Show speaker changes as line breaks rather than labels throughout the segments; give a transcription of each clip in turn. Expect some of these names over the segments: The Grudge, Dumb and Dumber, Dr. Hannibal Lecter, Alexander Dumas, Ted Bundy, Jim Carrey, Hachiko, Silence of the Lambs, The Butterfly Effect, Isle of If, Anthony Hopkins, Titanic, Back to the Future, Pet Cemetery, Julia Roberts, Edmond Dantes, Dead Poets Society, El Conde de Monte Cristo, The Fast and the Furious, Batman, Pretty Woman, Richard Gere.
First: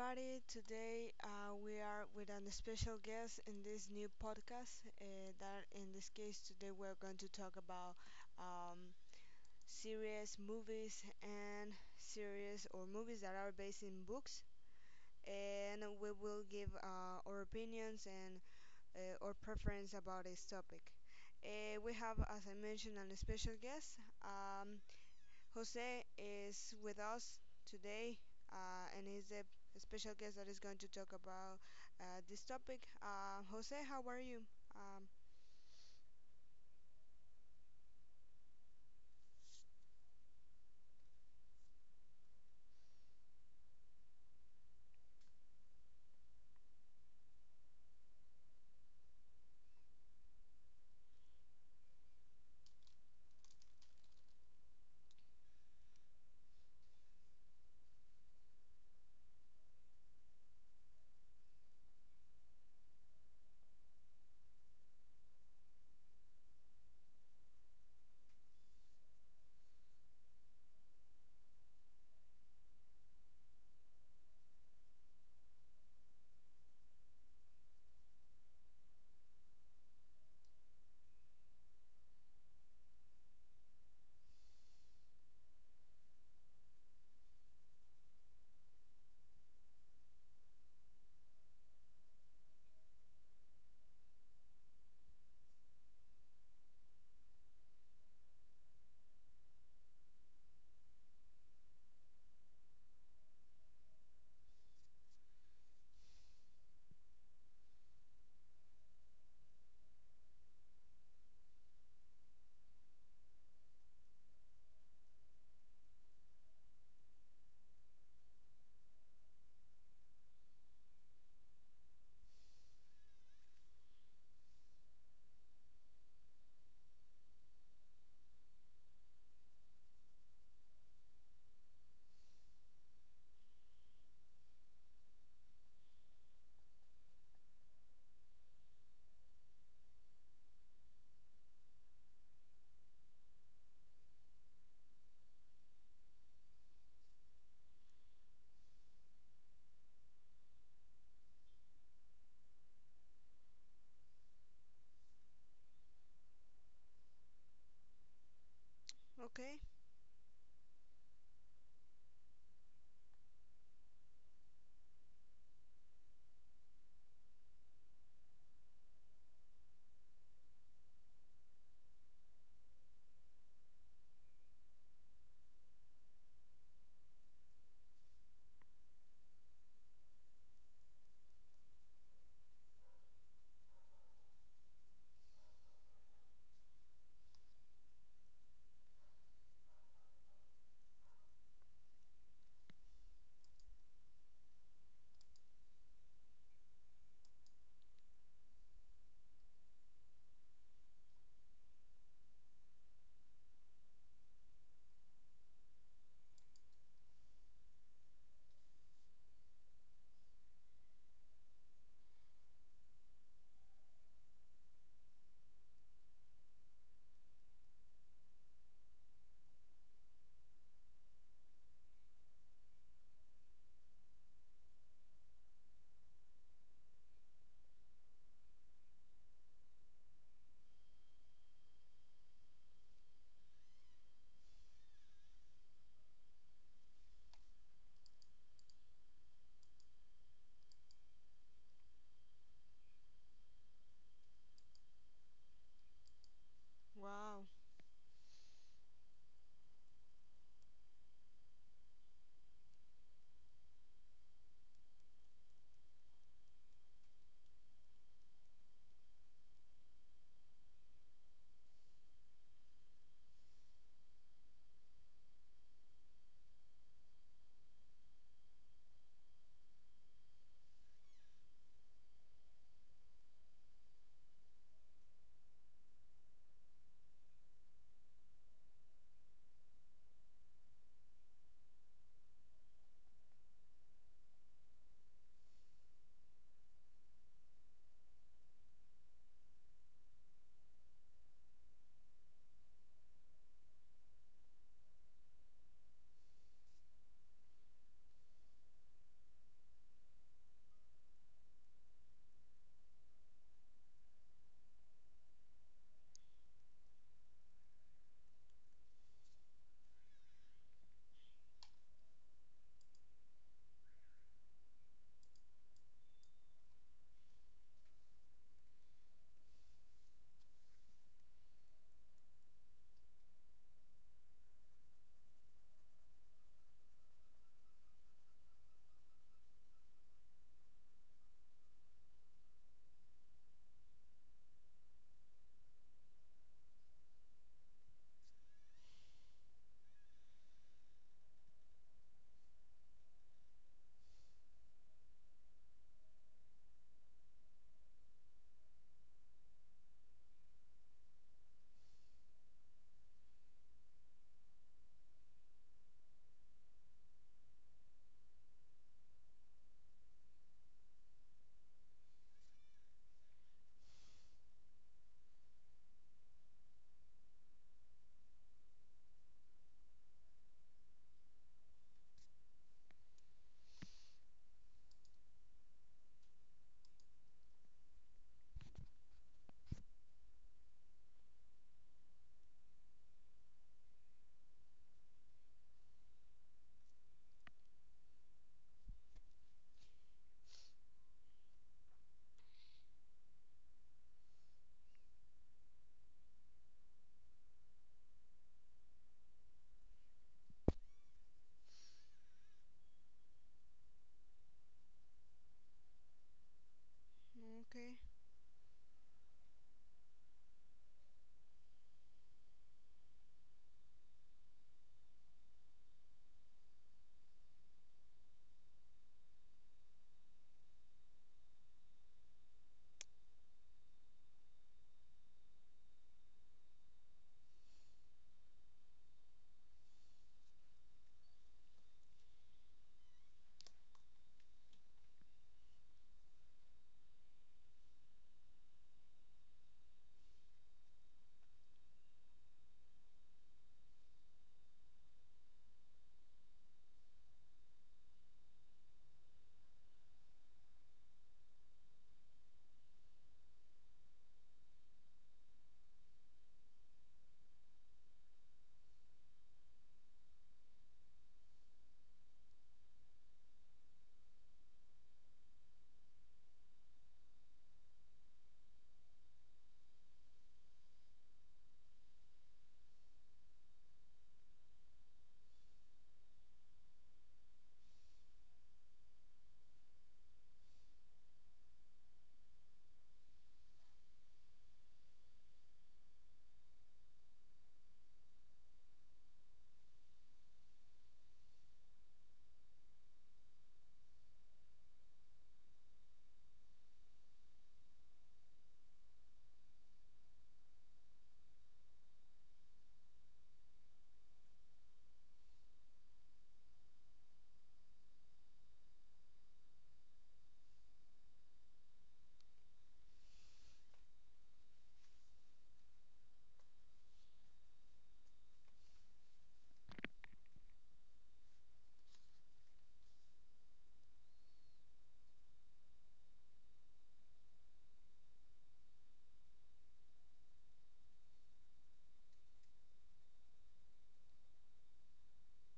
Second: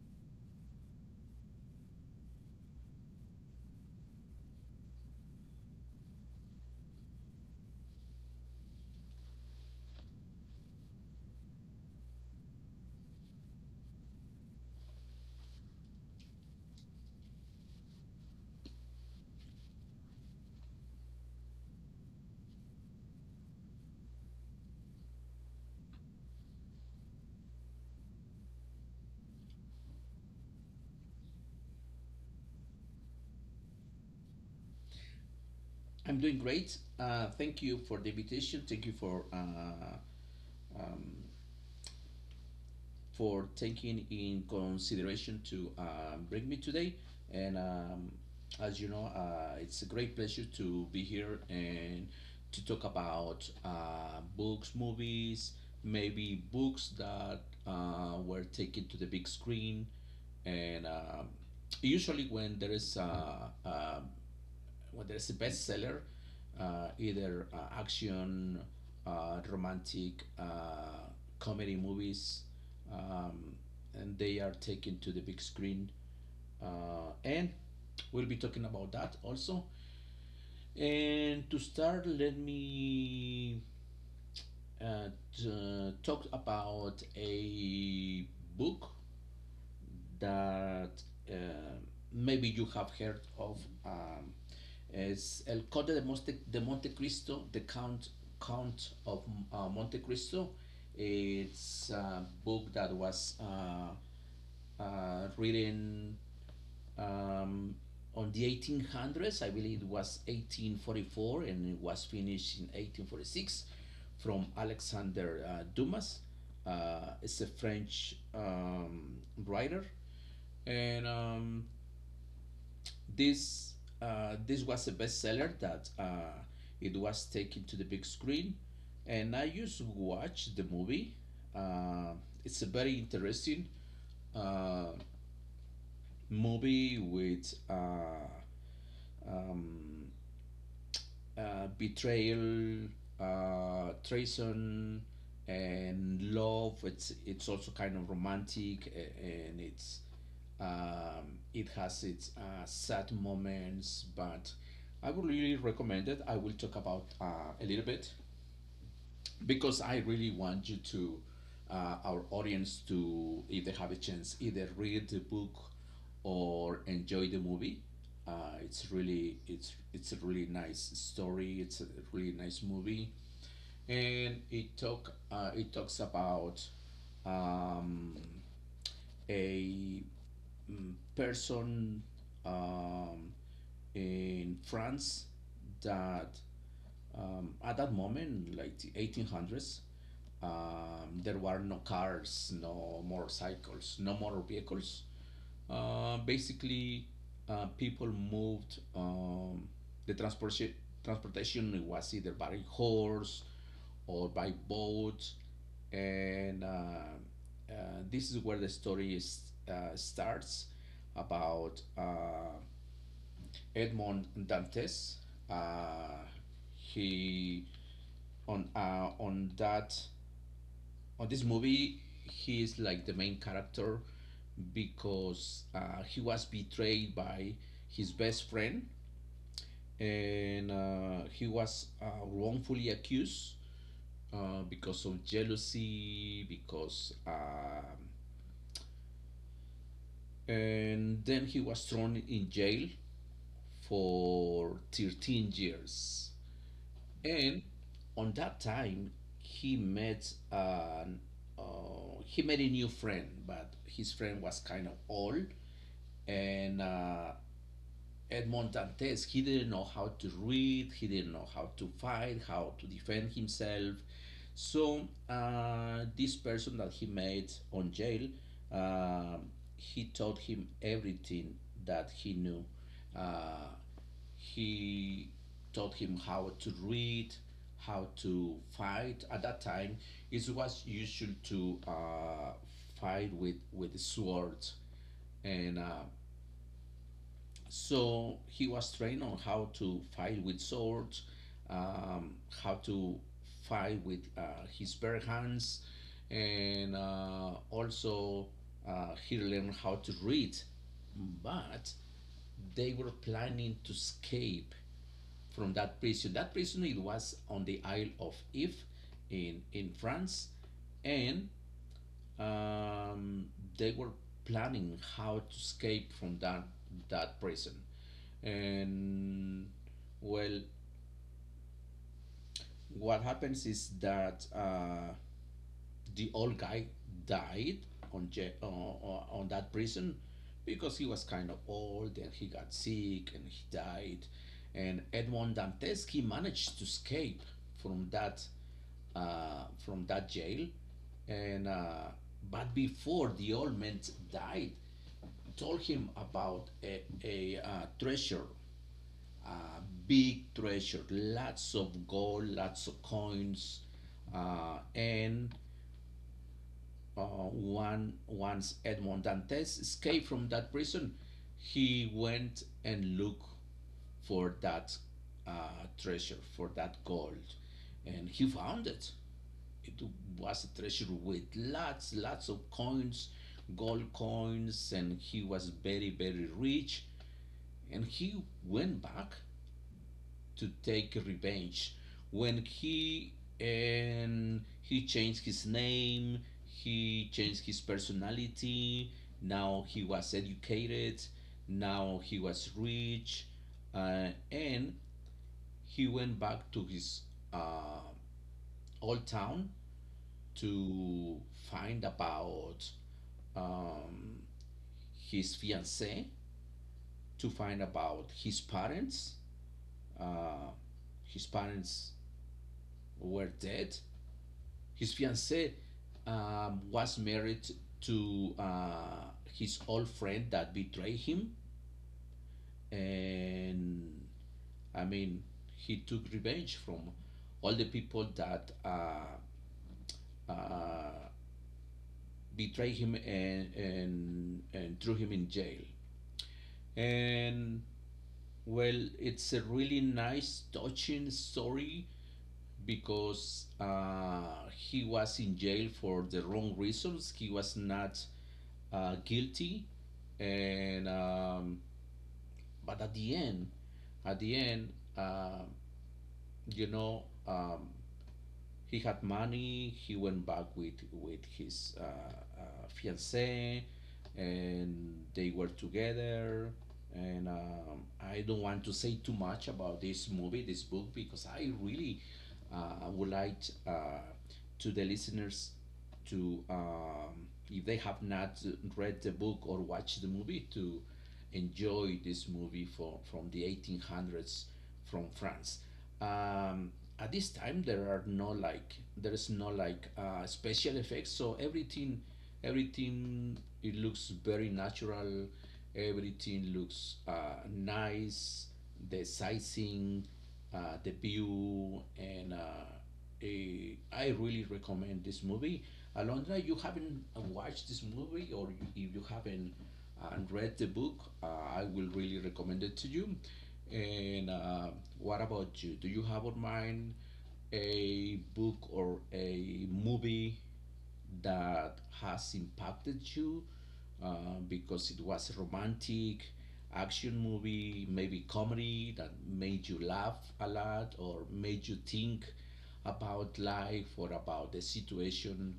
everybody. Today we are with a special guest in this new podcast. That in this case today we're going to talk about um, series movies and series or movies that are based in books, and we will give our opinions and our preference about this topic. We have, as I mentioned, a special guest. Um, Jose is with us today and he's a special guest that is going to talk about this topic. Jose, how are you? Um,
I'm doing great. Thank you for the invitation. Thank you for taking in consideration to bring me today. And as you know, it's a great pleasure to be here and to talk about books, movies, maybe books that were taken to the big screen. And usually, when there is a whether it's a bestseller, either action, romantic, comedy movies, um, and they are taken to the big screen. And we'll be talking about that also. And to start, let me uh, talk about a book that uh, maybe you have heard of. Um, it's El Conde de Monte Cristo, the Count of Monte Cristo. It's a book that was written um, on the 1800s. I believe it was 1844, and it was finished in 1846 from Alexander Dumas. It's a French writer and this this was a bestseller that it was taken to the big screen, and I used to watch the movie. uh, it's a very interesting uh, movie with betrayal, treason, and love. It's also kind of romantic, and it has its sad moments. But I would really recommend it. I will talk about a little bit
okay.
because I really want our audience to, if they have a chance, either read the book or enjoy the movie. It's a really nice story. It's a really nice movie, and it talks about um, a person in France that at that moment, like the 1800s, there were no cars, no motorcycles, no motor vehicles. Basically, people moved. The transportation was either by horse or by boat, and uh, this is where the story is, starts about Edmond Dantes. Uh, he on that on this movie he is like the main character because he was betrayed by his best friend, and he was wrongfully accused because of jealousy because and then he was thrown in jail for 13 years.
Wow.
And on that time he met an uh, he met a new friend, but his friend was kind of old. And Edmond Dantes, he didn't know how to read, he didn't know how to fight, how to defend himself. So this person that he made on jail, uh, he taught him everything that he knew. Uh, he taught him how to read, how to fight. At that time, it was usual to fight with swords, and so he was trained on how to fight with swords, um, how to fight with his bare hands, and also he learned how to read. But they were planning to escape from that prison. That prison, it was on the Isle of If in France, and um, they were planning how to escape from that prison. And well, what happens is that the old guy died on on that prison because he was kind of old, and he got sick and he died. And Edmond Dantes, he managed to escape from that from that jail, and but before the old man died, told him about a treasure, big treasure, lots of gold, lots of coins, and one once Edmond Dantes escaped from that prison, he went and looked for that uh, treasure, for that gold, and he found it. It was a treasure with lots of coins, gold coins, and he was very, very rich. And he went back to take revenge. When he And he changed his name, he changed his personality. Now he was educated, now he was rich, and he went back to his uh, old town to find about um, his fiancee, to find
Okay.
about his parents. uh, his parents were dead. His fiancée was married to his old friend that betrayed him, and I mean, he took revenge from all the people that uh, betrayed him and threw him in jail. And well, it's a really nice, touching story because he was in jail for the wrong reasons. He was not guilty, and but at the end, at the end, uh, you know, um, he had money. He went back with his fiancee, and they were together. And I don't want to say too much about this movie, this book, because I really would like uh, to the listeners to if they have not read the book or watched the movie to enjoy this movie from the 1800s from France. Um, at this time, there are no like there is no like special effects, so everything it looks very natural. Everything looks nice. The sizing, the view, and I really recommend this movie. Alondra, you haven't watched this movie, or if you haven't read the book, uh, I will really recommend it to you. And what about you? Do you have in mind a book or a movie that has impacted you because it was a romantic action movie, maybe comedy, that made you laugh a lot or made you think about life or about the situation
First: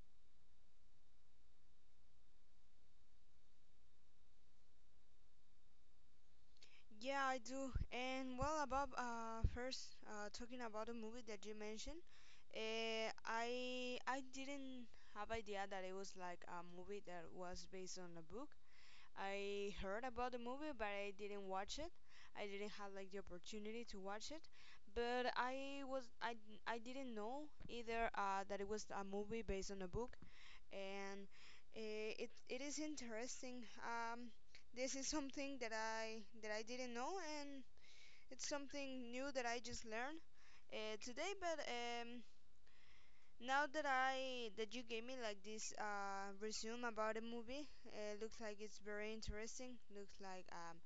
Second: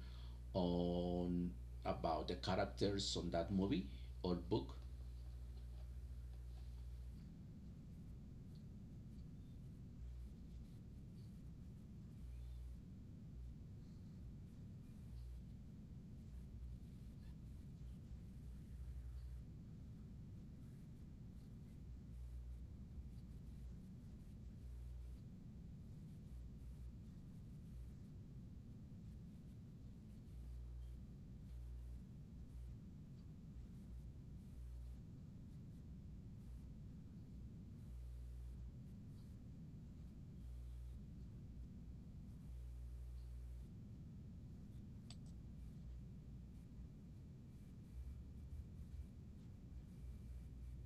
on about the characters on that movie or book?
Yeah, I do. And well, about first talking about the movie that you mentioned, I didn't have idea that it was like a movie that was based on a book. I heard about the movie, but I didn't watch it. I didn't have like the opportunity to watch it. But I was I didn't know either that it was a movie based on a book, and it is interesting. This is something that I didn't know, and it's something new that I just learned today. But now that I that you gave me like this resume about the movie, it looks like it's very interesting. Looks like um,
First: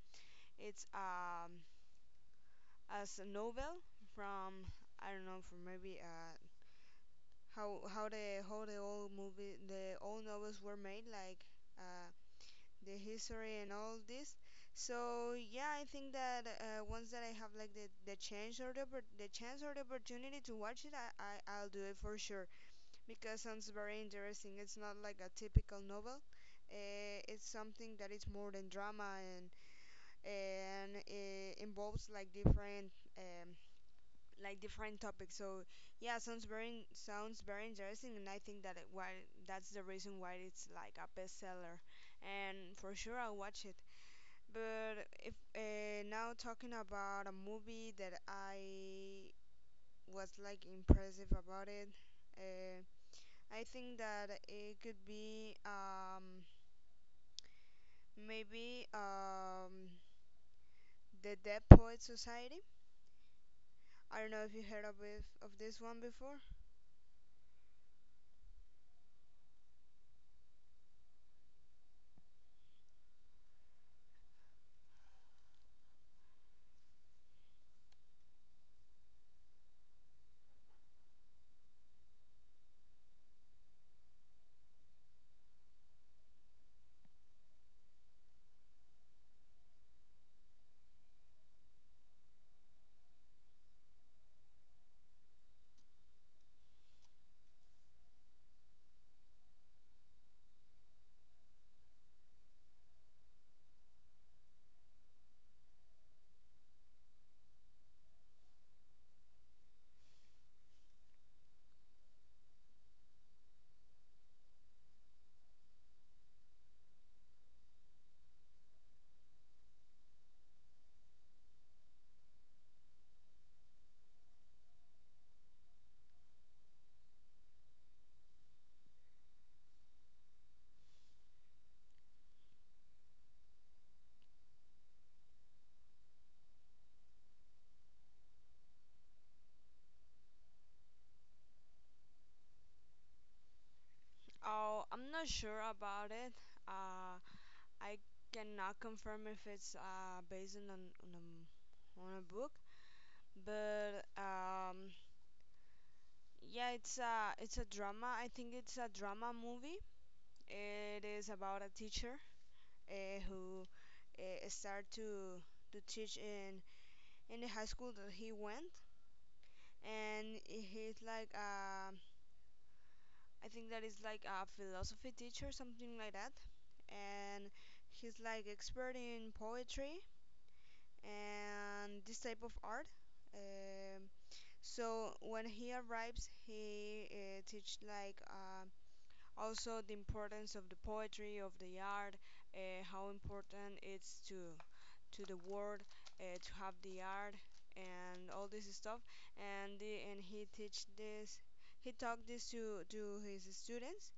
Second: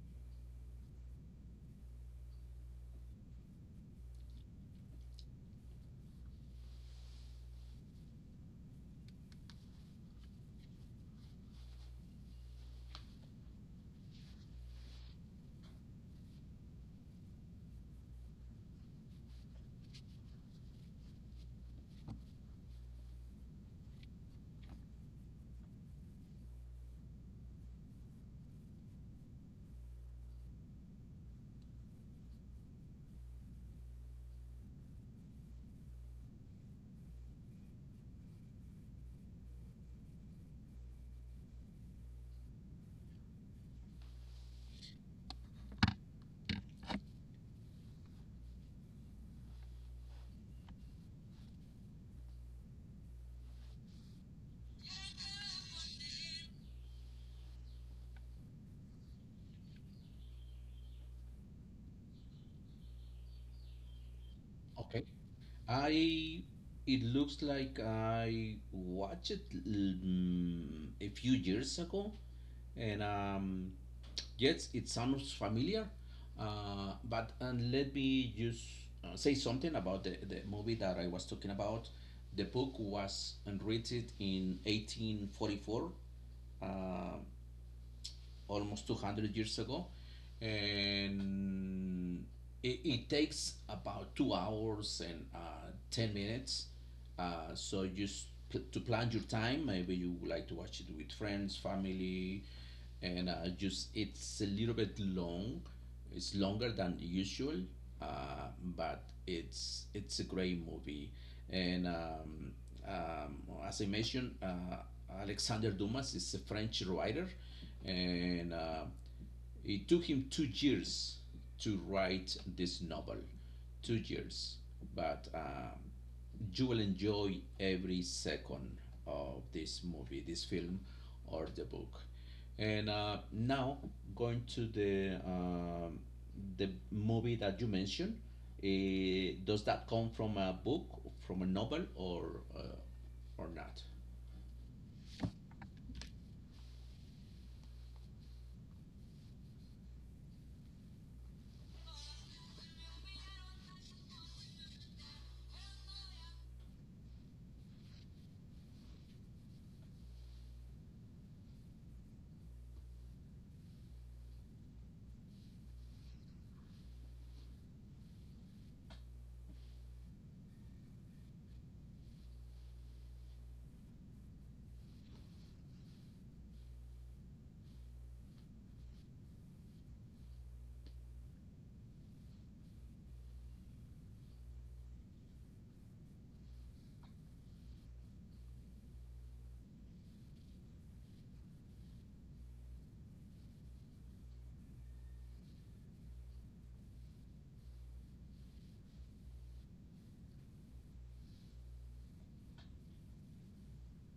it's um, as a novel from I don't know from maybe how the old novels were made like uh, the history and all this. So yeah, I think that once that I have like the chance or the opportunity to watch it, I'll do it for sure. Because sounds very interesting. It's not like a typical novel. It's something that is more than drama and it involves um, like different topics. So yeah, sounds very interesting, and I think that it, why that's the reason why it's like a bestseller. And for sure, I'll watch it. But if now talking about a movie that I was like impressive about it. Uh, I think that it could be maybe the Dead Poet Society. I don't know if you heard of
Okay.
it, of this one before.
I it looks like I watched it a few years ago, and yes, it sounds familiar. But and let me just say something about the movie that I was talking about. The book was written in 1844. Uh, almost 200 years ago, and it takes about 2 hours and 10 minutes, so just to plan your time. Maybe you would like to watch it with friends, family, and just it's a little bit long, it's longer than usual, uh, but it's a great movie. And um, as I mentioned, Alexander Dumas is a French writer, and it took him 2 years to write this novel. 2 years. But You will enjoy every second of this movie, this film, or the book. And Now, going to the movie that you mentioned, does that come from a book, from a novel, or not?
Oh, I'm not sure about it. Uh, I cannot confirm if it's based on a book, but yeah, it's a drama. I think it's a drama movie. It is about a teacher who start to teach in the high school that he went, and he's like I think that is like a philosophy teacher, something like that, and he's like expert in poetry and this type of art. Um, so when he arrives, he teach like also the importance of the poetry of the art, how important it's to the world, to have the art and all this stuff. And and he taught this to his students,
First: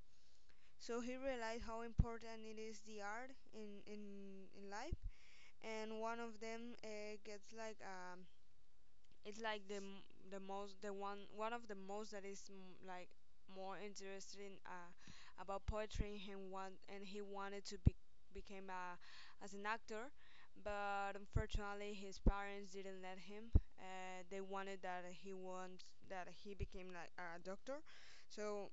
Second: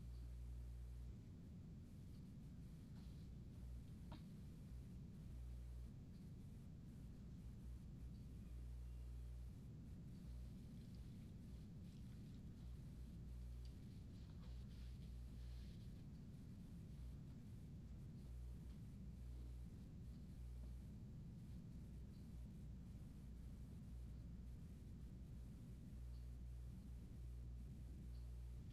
so he realized how important it is the art in life. And one of them gets like it's like the most the one one of the most that is like more interesting about poetry, and he wanted to be became a as an actor, but unfortunately his parents didn't let him. They wanted that he wants that he became like a doctor, so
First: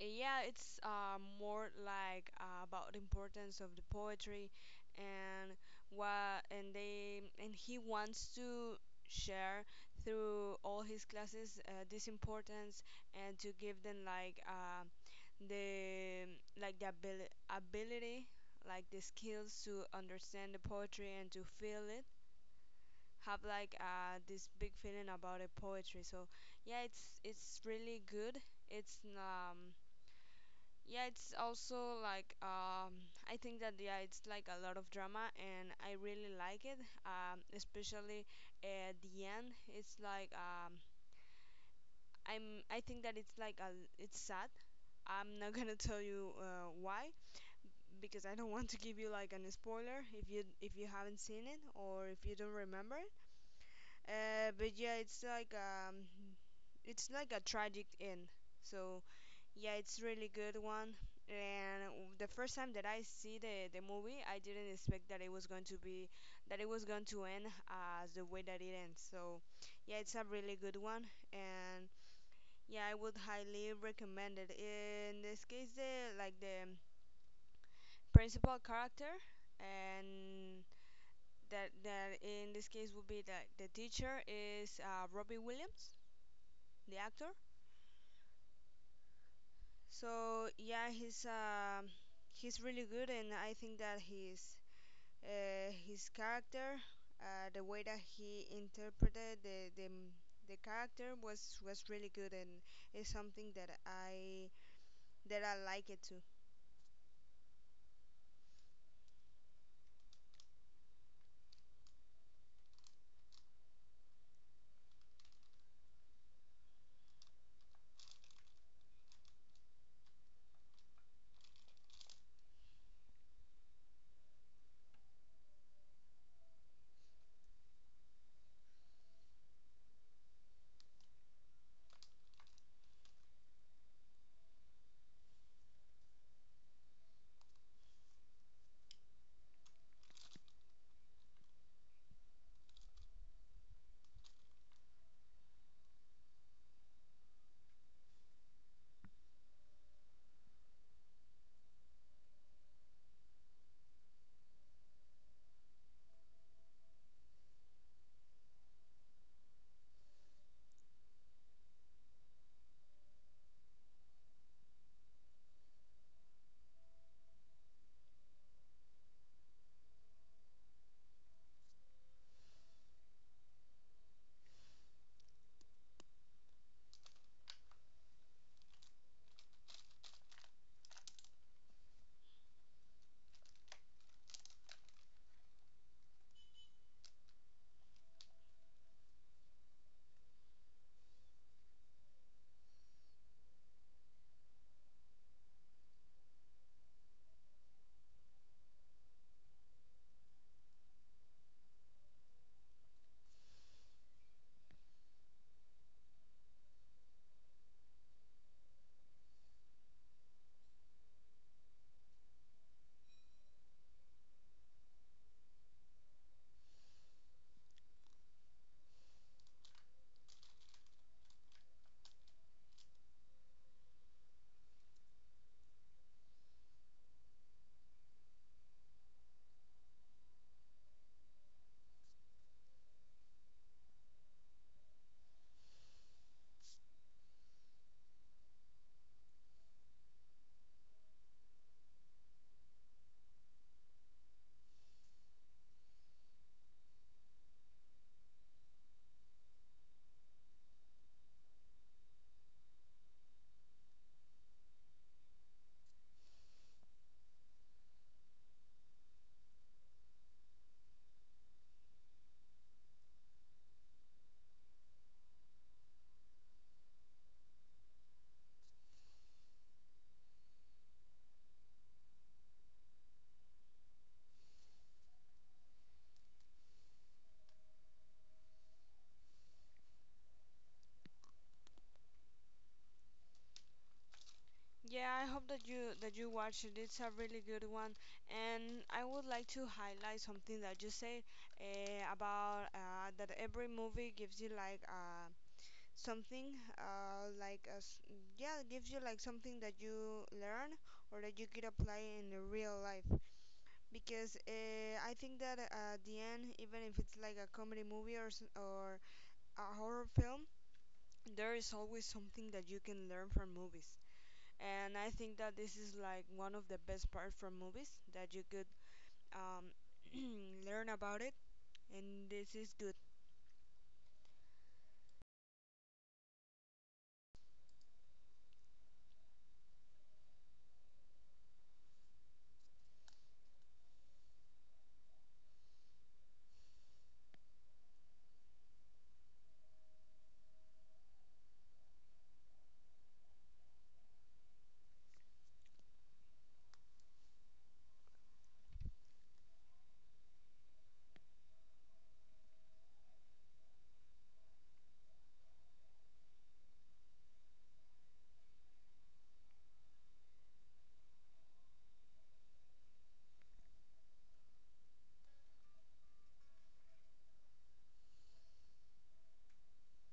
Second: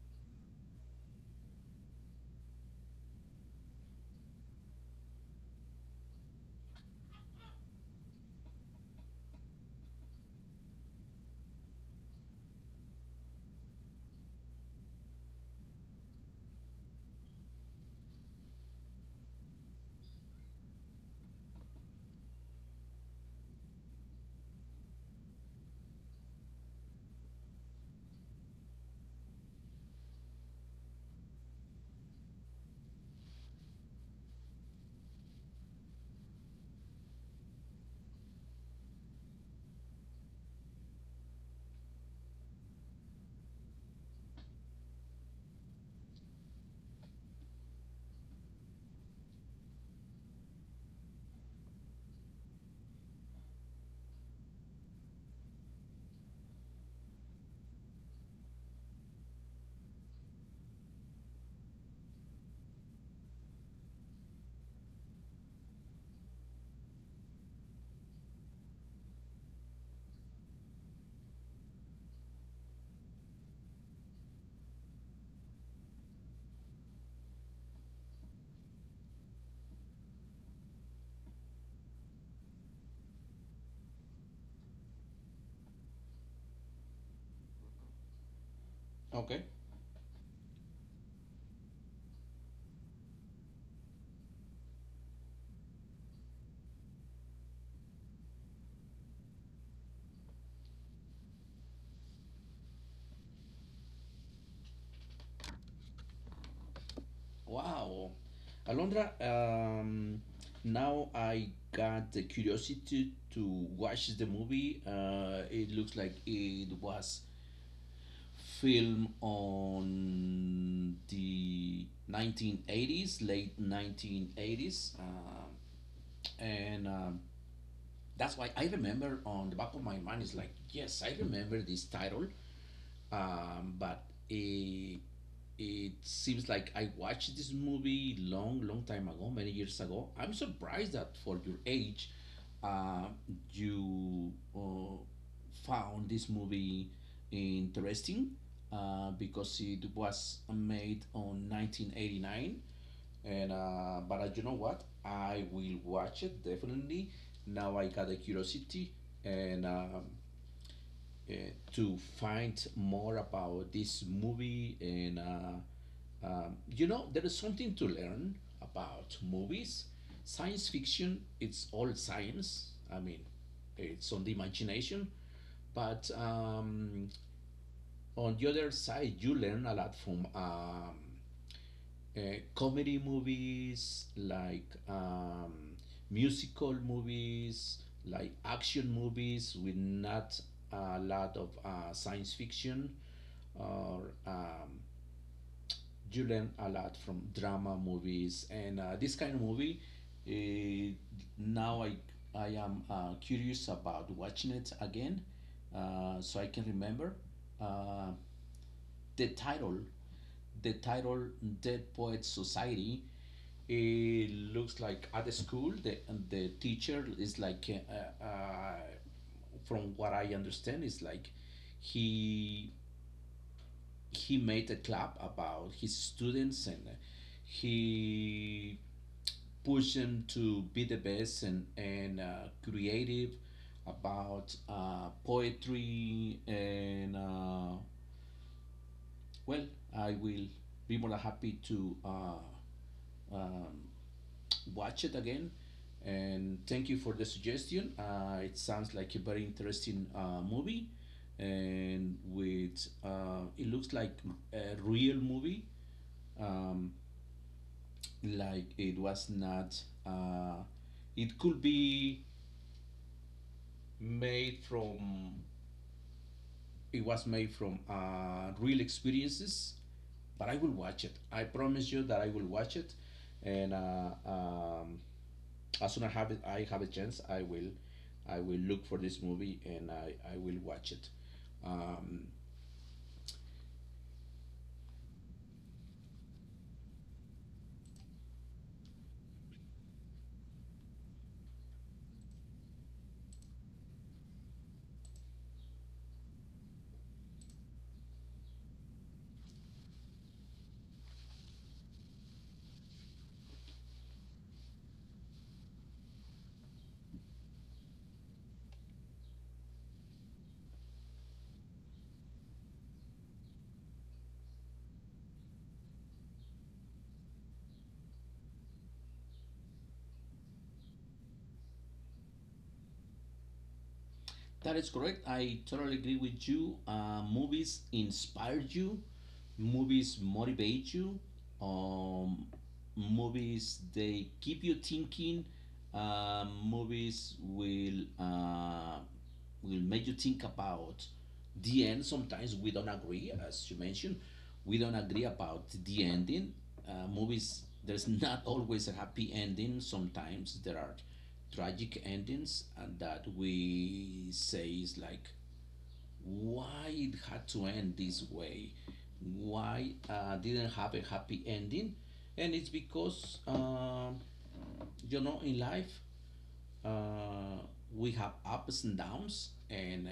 yeah, it's more like about the importance of the poetry, and what and they and he wants to share through all his classes this importance, and to give them like the the ability, like the skills to understand the poetry and to feel it, have like this big feeling about the poetry. So yeah, it's really good. It's yeah, it's also like I think that yeah, it's like a lot of drama, and I really like it. Especially at the end, it's like I think that it's like a. It's sad. I'm not gonna tell you why, because I don't want to give you like an spoiler if you haven't seen it or if you don't remember. But yeah, it's like a tragic end. So yeah, it's really good one. And the first time that I see the movie, I didn't expect that it was going to end as the way that it ends. So yeah, it's a really good one. And yeah, I would highly recommend it. In this case, the principal character, and that in this case would be the teacher, is Robbie Williams, the actor.
Okay.
So yeah, he's really good, and I think that his character, the way that he interpreted the character was really good, and it's something that I like it too.
Wow. Alondra, now I got the curiosity to watch the movie. It looks like it was filmed on the 1980s, late 1980s. And That's why I remember on the back of my mind is like, yes, I remember this title, but it, it seems like I watched this movie long, long time ago, many years ago. I'm surprised that for your age, uh, you found this movie interesting because it was made on 1989, and but you know what? I will watch it definitely. Now I got a curiosity, and uh, to find more about this movie. And You know, there is something to learn about movies. Science fiction, it's all science, it's on the imagination, but on the other side you learn a lot from uh, comedy movies, like musical movies, like action movies with not a lot of science fiction, or you learn a lot from drama movies and this kind of movie. Uh, now I am curious about watching it again, so I can remember. Uh, the title, the title Dead Poets Society, it looks like at the school, the teacher is like, from what I understand, is like he he made a club about his students, and he pushed them to be the best and creative about poetry, and well, I will be more than happy to watch it again. And thank you for the suggestion. It sounds like a very interesting movie, and with it looks like a real movie. Um, like it was not. Uh, it could be made from. It was made from real experiences. But I will watch it. I promise you that I will watch it, and as soon as I have a chance, I will look for this movie, and I will watch it. Um,
Yeah, I hope that you watch it. It's a really good one, and I would like to highlight something that you said about that every movie gives you like a something, like as yeah, it gives you like something that you learn or that you could apply in the real life. Because I think that at the end, even if it's like a comedy movie or a horror film, there is always something that you can learn from movies. And I think that this is like one of the best parts from movies, that you could um, learn about it. And this is good.
That is correct. I totally agree with you. Movies inspire you, movies motivate you, um, movies they keep you thinking. Movies will make you think about the end. Sometimes we don't agree, as you mentioned, we don't agree about the ending. Movies there's not always a happy ending. Sometimes there are tragic endings, and that, we say, is like, why it had to end this way, why didn't have a happy ending, and it's because, in life, uh, we have ups and downs, and, uh,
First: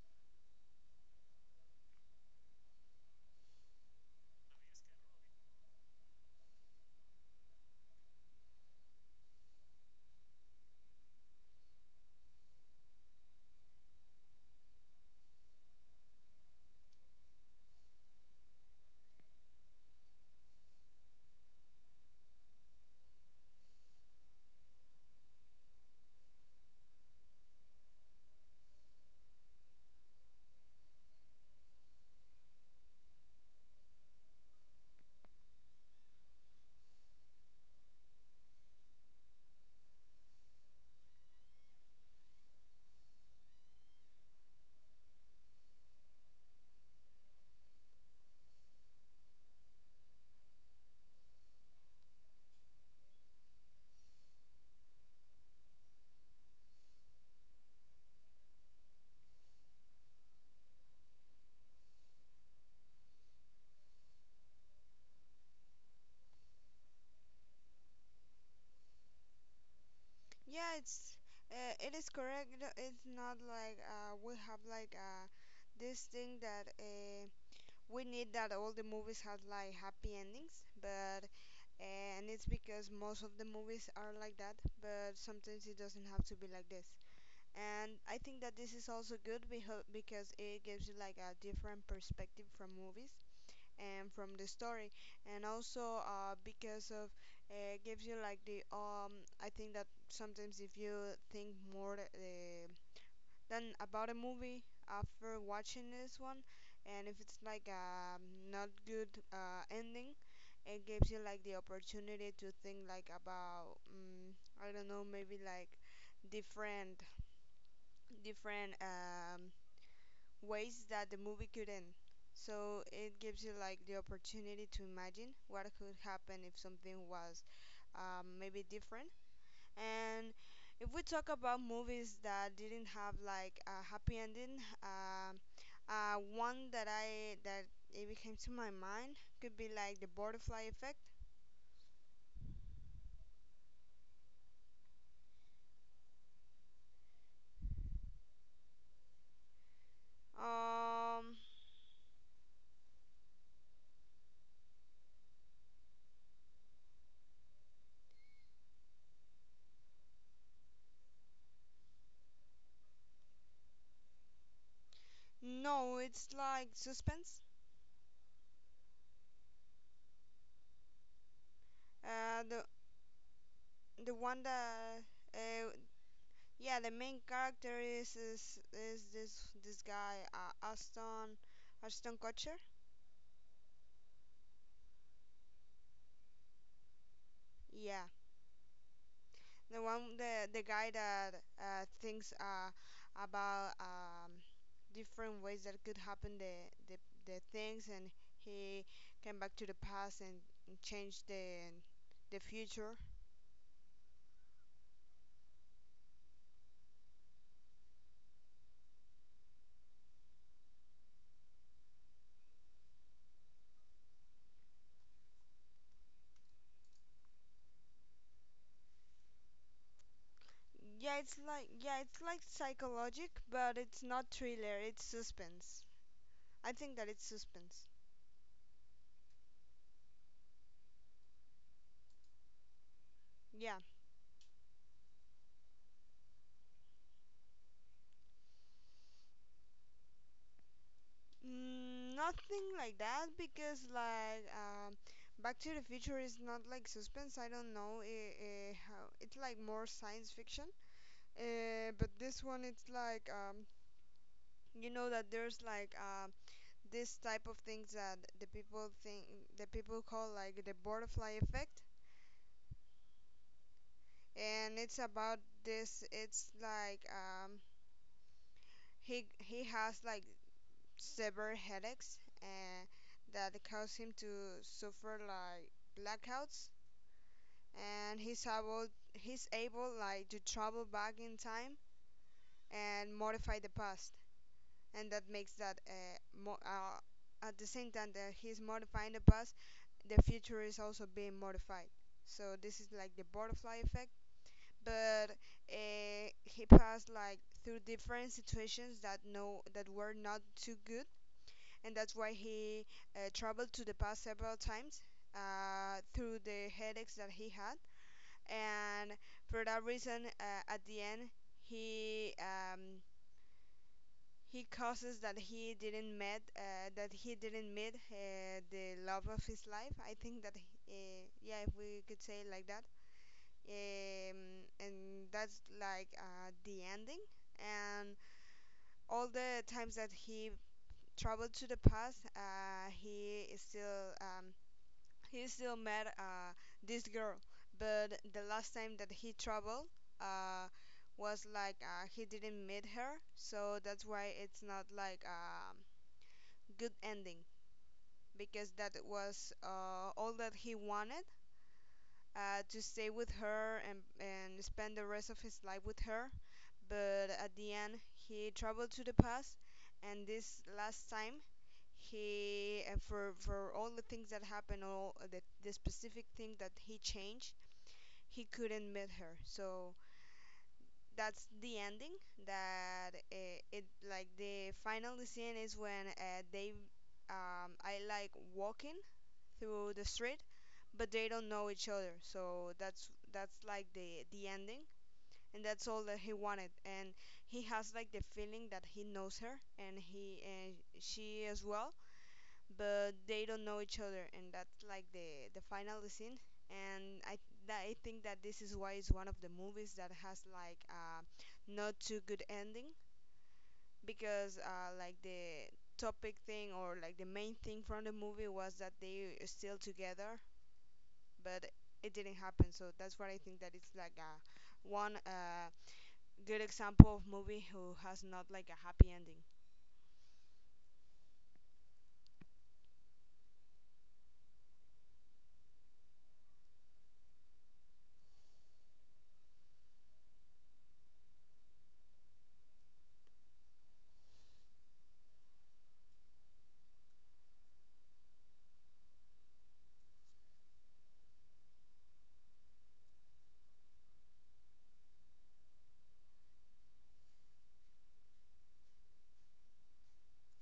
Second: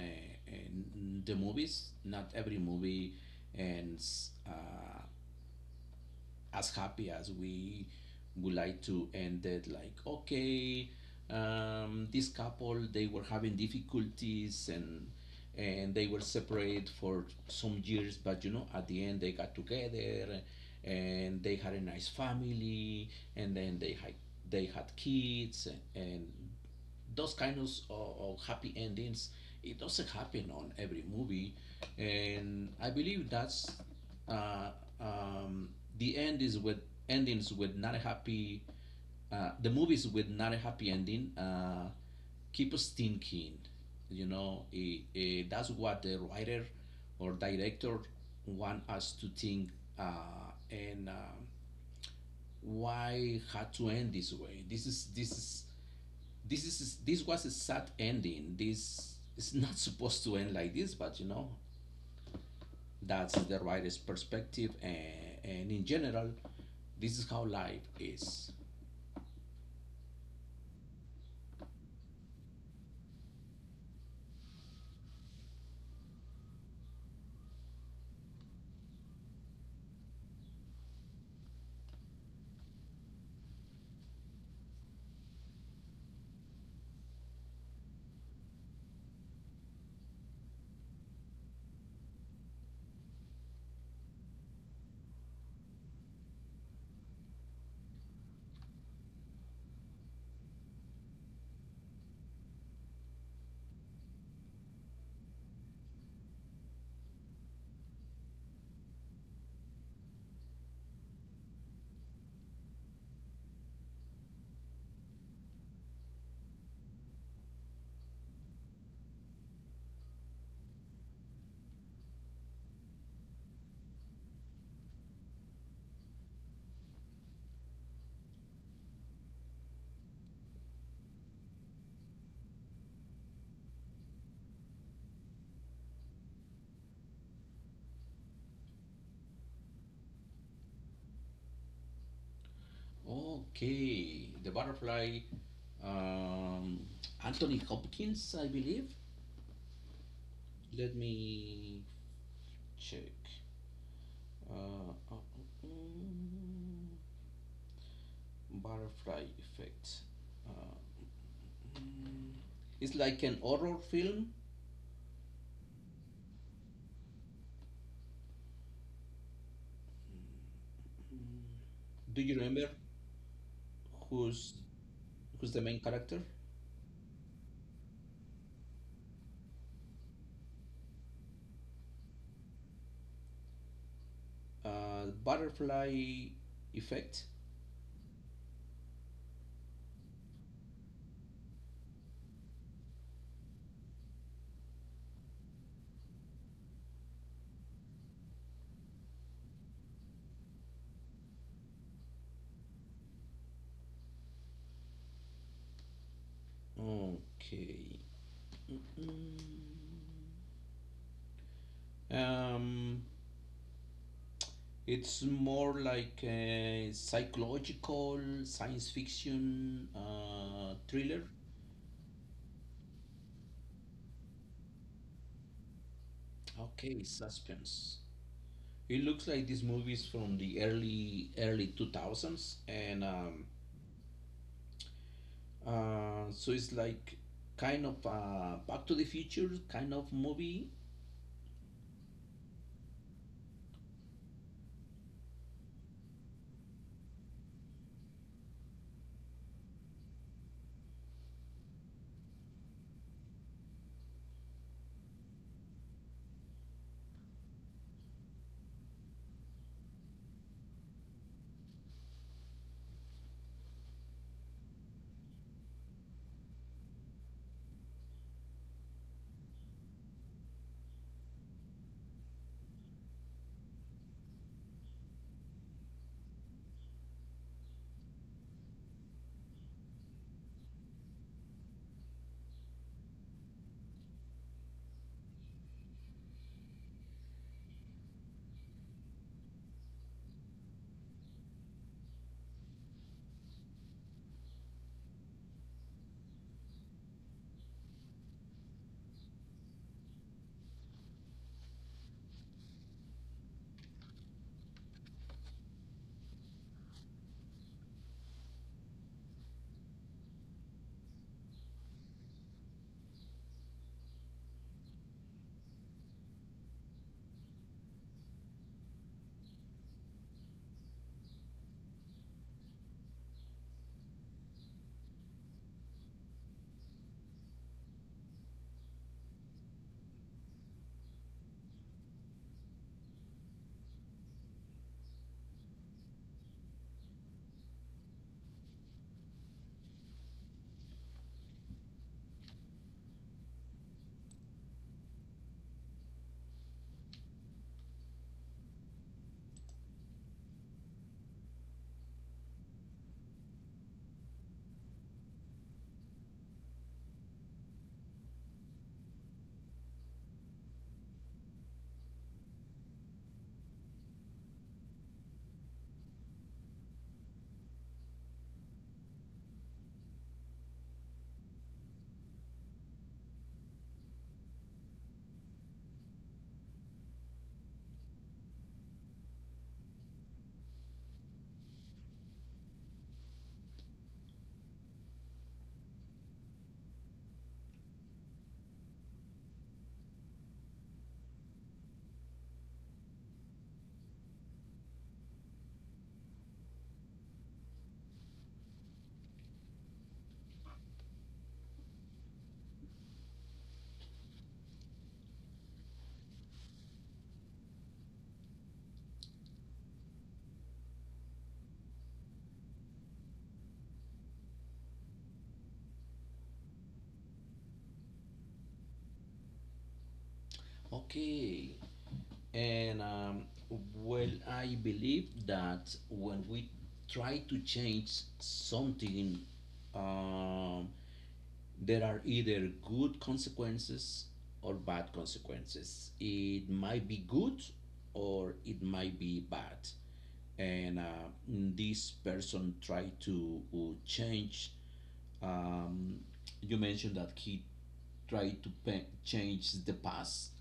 and the movies, not every movie ends, as happy as we would like to end it, like, okay. This couple, they were having difficulties, and they were separate for some years, but, at the end they got together, and they had a nice family, and then they had kids, and those kind of happy endings, it doesn't happen on every movie. And I believe that's, uh, um, the end is with endings with not a happy, the movies with not a happy ending, keep us thinking. It, that's what the writer or director want us to think, and why had to end this way. This is, this was a sad ending. This is not supposed to end like this, but, that's the writer's perspective, and in general, this is how life is.
Yeah, it is correct. It's not like we have like this thing that we need that all the movies have like happy endings, but uh, and it's because most of the movies are like that, but sometimes it doesn't have to be like this. And I think that this is also good because it gives you like a different perspective from movies and from the story, and also because of gives you like the I think that sometimes, if you think more than about a movie after watching this one, and if it's like a not good ending, it gives you like the opportunity to think like about I don't know, maybe like different different ways that the movie could end. So it gives you like the opportunity to imagine what could happen if something was maybe different. And if we talk about movies that didn't have like a happy ending, one that I that it came to my mind could be like the butterfly effect.
Okay, the butterfly, um, Anthony Hopkins, I believe. Let
Um,
me check. Uh, uh, mm, Butterfly effect. Uh, mm, it's like an horror film.
no, it's like suspense.
Do you
Uh, the
remember,
the one
whose
that
who's the
uh,
main character?
yeah, the main character is this guy, Ashton Aston Kutcher.
Butterfly effect.
Yeah, the one the guy that thinks about different ways that could happen the things, and he came back to the past and changed the future.
Okay. Mm. Um, it's more like a psychological science fiction,
Yeah,
thriller.
it's like psychologic, but it's not thriller. It's suspense. I think
Okay,
that it's suspense.
suspense. It looks like this movie is from the early early 2000s, and,
Yeah.
so it's, like, kind of, Back to the Future kind of movie.
Mm, nothing like that because like Back to the Future is not like suspense. I don't know, how it's like more science fiction. But this one it's like you know that there's like this type of things that the people think, the people call like the butterfly effect, and it's about this. It's like, he has like severe headaches, and that cause him to suffer like blackouts, and he's able like to travel back in time and modify the past, and that makes that at the same time that he's modifying the past, the future is also being modified. So this is like the butterfly effect. But he passed like through different situations that were not too good, and that's why he traveled to the past several times through the headaches that he had. And for that reason, at the end, he um, he causes that he didn't met that he didn't meet the love of his life. I think that uh, yeah, if we could say it like that, and that's like the ending. And all the times that he traveled to the past, he is still he still met this girl, but the last time that he traveled uh, was like he didn't meet her. So that's why it's not like a good ending, because that was all that he wanted, to stay with her and spend the rest of his life with her. But at the end he traveled to the past, and this last time he for all the things that happened, all the specific thing that he changed, he couldn't meet her. So that's the ending. That it like the final scene is when they I like walking through the street, but they don't know each other. So that's like the ending, and that's all that he wanted. And he has like the feeling that he knows her, and he and she as well, but they don't know each other, and that's like the final scene. And I I think that this is why it's one of the movies that has like not too good ending, because like the topic thing, or like the main thing from the movie was that they are still together, but it didn't happen. So that's why I think that it's like a one good example of movie who has not like a happy ending.
Okay. And well, I believe that when we try to change something, um, there are either good consequences or bad consequences. It might be good, or it might be bad. And, this person tried to, change, um, you mentioned that he tried to change the past,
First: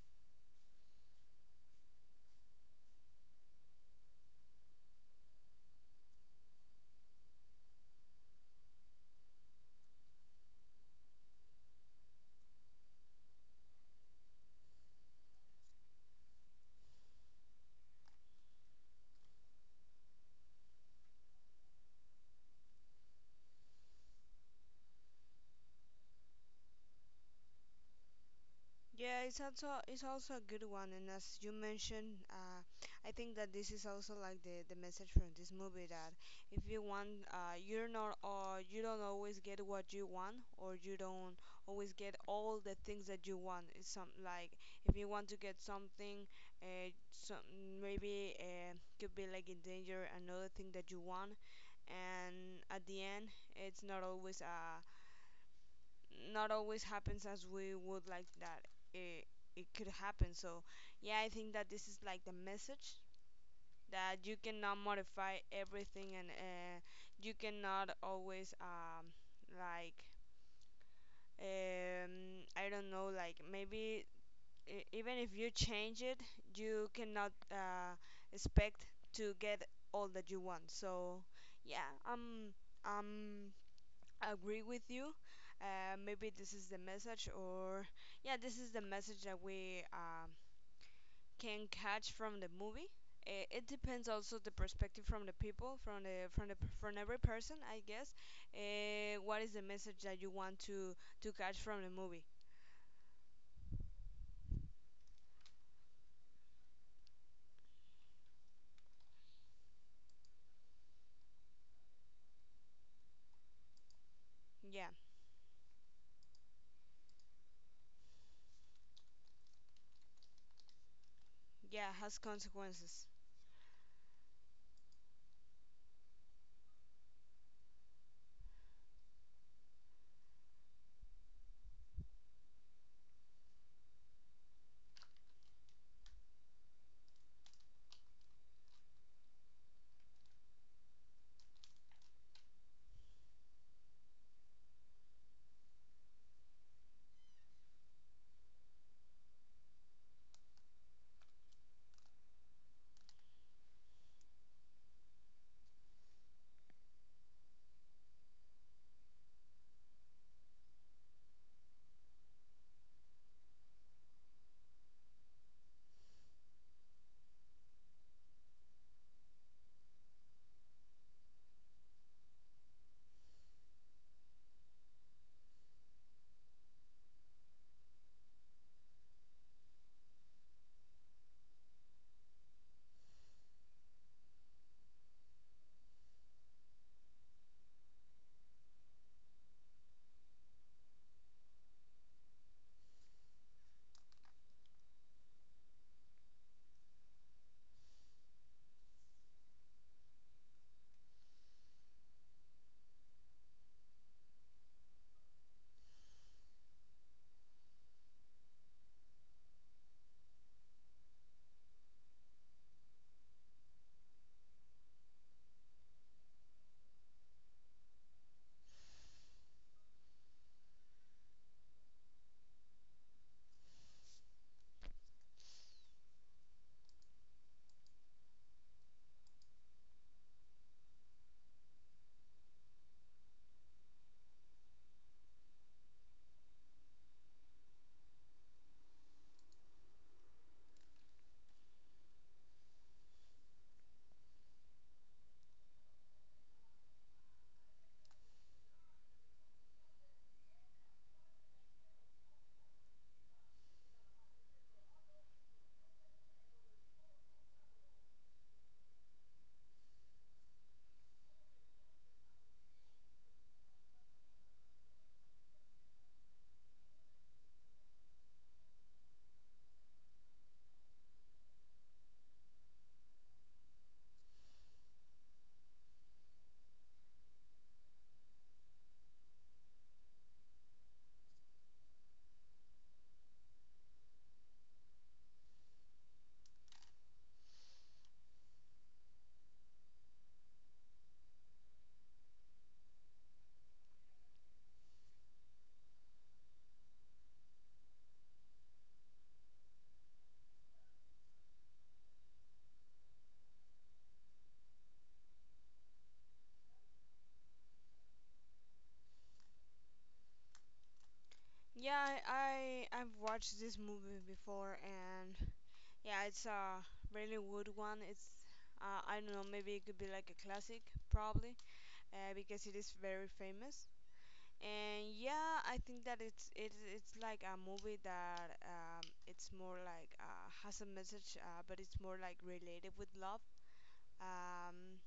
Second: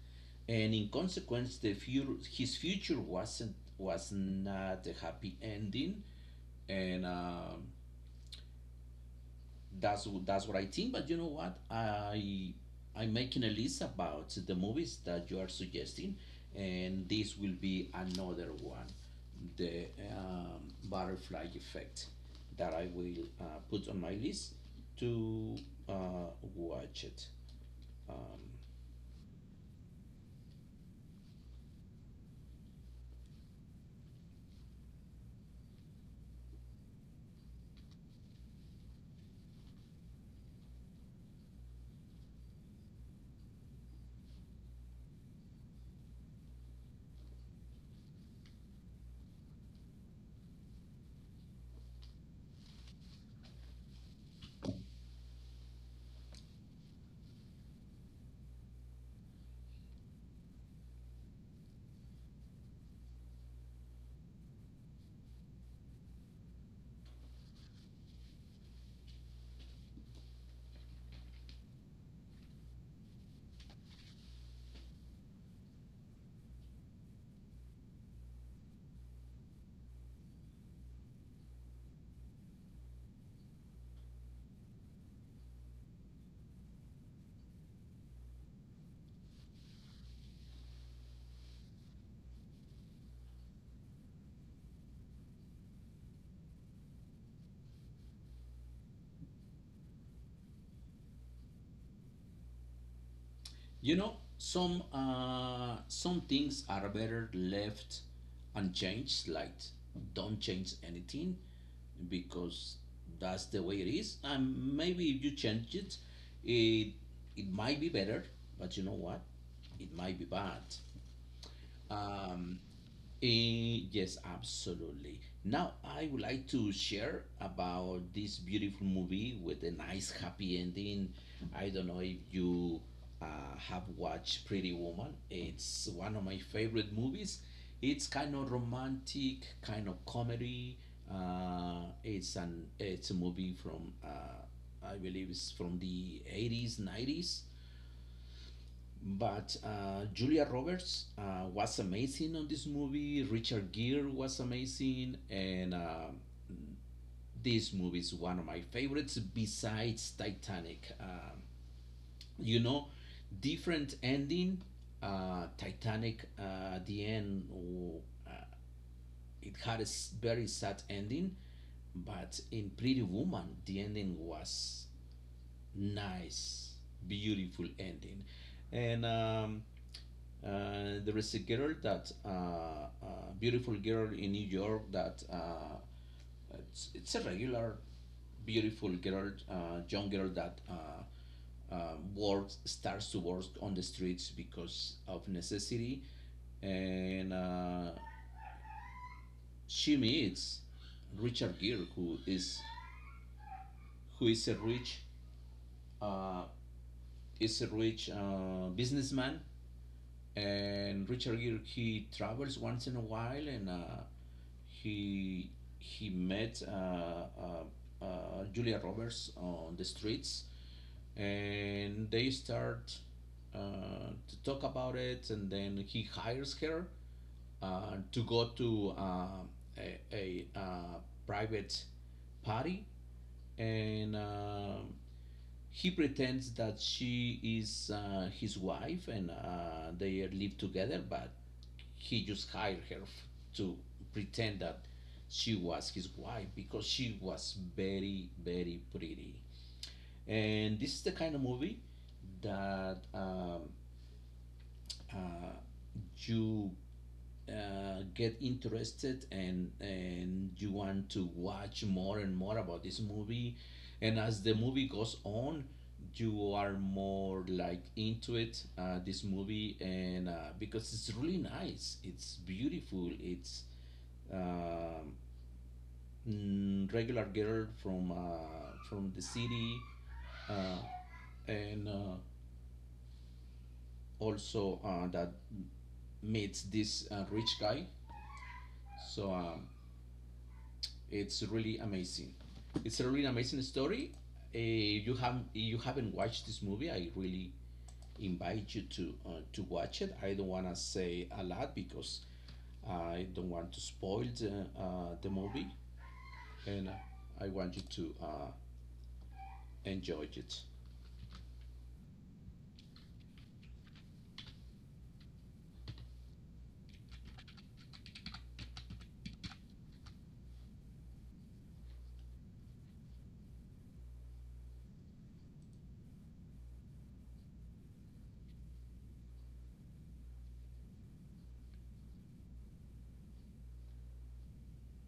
and in consequence, the future, his future was not a happy ending, and, that's what I think. But you know what? I'm making a list about the movies that you are suggesting, and this will be another one, the, butterfly effect, that I will, put on my list to, uh, watch it.
Yeah, it's also a good one, and as you mentioned, I think that this is also like the message from this movie that if you want, you don't always get what you want, or you don't always get all the things that you want. It's some like, if you want to get something, some maybe could be like in danger another thing that you want, and at the end, it's not always a not always happens as we would like that it, it could happen. So, yeah, I think that this is like the message that you cannot modify everything, and you cannot always, like, I don't know, like maybe even if you change it, you cannot expect to get all that you want. So, yeah, I'm agree with you. Maybe this is the message, or yeah, this is the message that we can catch from the movie. It depends also the perspective from the people, from the from the from every person, I guess. What is the message that you want to catch from the movie?
Some things are better left unchanged. Like, don't change anything, because that's the way it is. And
Yeah,
maybe if you change it, it it might be better. But you know what? It might be bad.
yeah, has consequences.
Yes, absolutely. Now, I would like to share about this beautiful movie with a nice happy ending. I don't know if you, have watched Pretty Woman. It's one of my favorite movies. It's kind of romantic, kind of comedy. It's a movie from, I believe it's from the 80s, 90s. But, Julia Roberts, was amazing on this movie. Richard Gere was amazing, and, this movie is one of my favorites, besides Titanic. You know, Different ending. Titanic, the end, oh, it had a very sad ending, but in Pretty Woman, the ending was nice, beautiful ending. And. Um, Uh, there is a girl that, a beautiful girl in New York that, it's a regular beautiful girl, young girl that, works starts to work on the streets because of necessity, and, she meets Richard Gere, who is a rich, uh, is a rich, businessman, and Richard Gere, he travels once in a while, and, he he met, Julia Roberts on the streets, and they start, to talk about it, and then he hires her, to go to, a private party, and, he pretends that she is, his wife, and, they live together, but he just hired her to pretend that she was his wife, because she was very, very pretty. And this is the kind of movie that, uh, you, get interested, and you want to watch more and more about this movie, and as the movie goes on you are more like into it, this movie, and, because it's really nice, it's beautiful, it's, um, regular girl from, from the city, uh, and, also, that meets this, rich guy. So, it's really amazing. It's a really amazing story. You haven't watched this movie. I really invite you to watch it. I don't want to say a lot, because I don't want to spoil the movie, and I want you to, enjoy it.
Yeah, I I've watched this movie before, and yeah, it's a really good one. It's I don't know, maybe it could be like a classic, probably. Because it is very famous. And yeah, I think that it's like a movie that it's more like has a message, but it's more like related with love. Um,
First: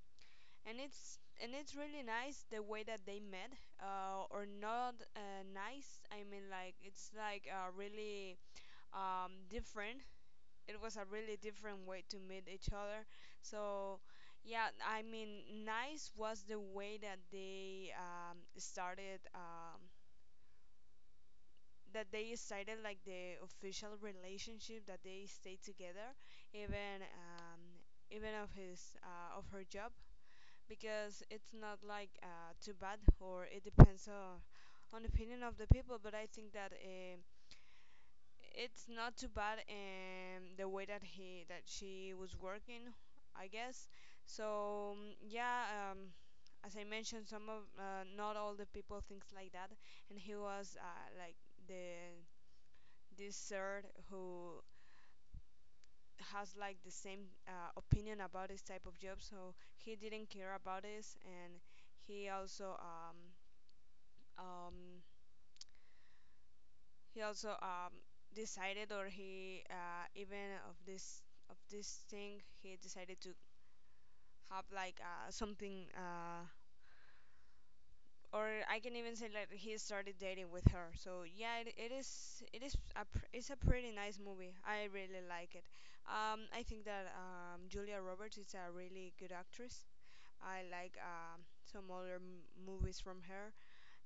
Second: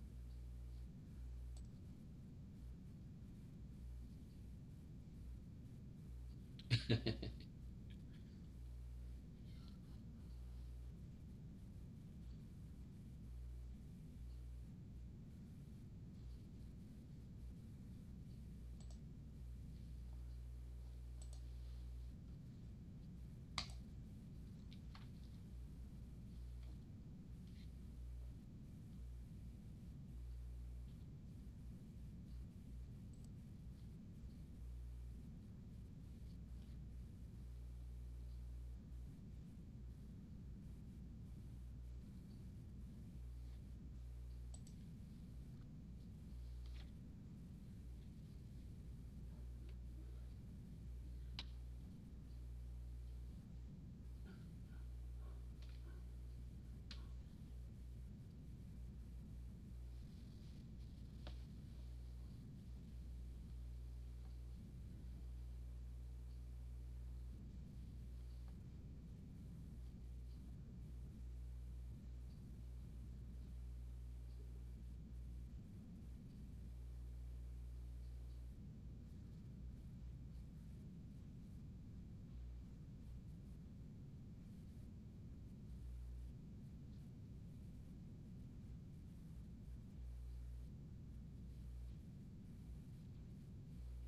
and it's really nice the way that they met, or not nice. I mean, like it's like really different, it was a really different way to meet each other. So yeah, I mean, nice was the way that they started. That they started like the official relationship, that they stayed together, even even of his of her job, because it's not like too bad, or it depends on opinion of the people. But I think that it's not too bad in the way that he that she was working, I guess. So yeah, as I mentioned, some of not all the people thinks like that, and he was like the this third who has like the same opinion about this type of job. So he didn't care about this, and he also um um he also decided, or he even of this thing, he decided to have like something or I can even say like he started dating with her. So yeah, it is it's a pretty nice movie, I really like it. I think that Julia Roberts is a really good actress. I like some other movies from her,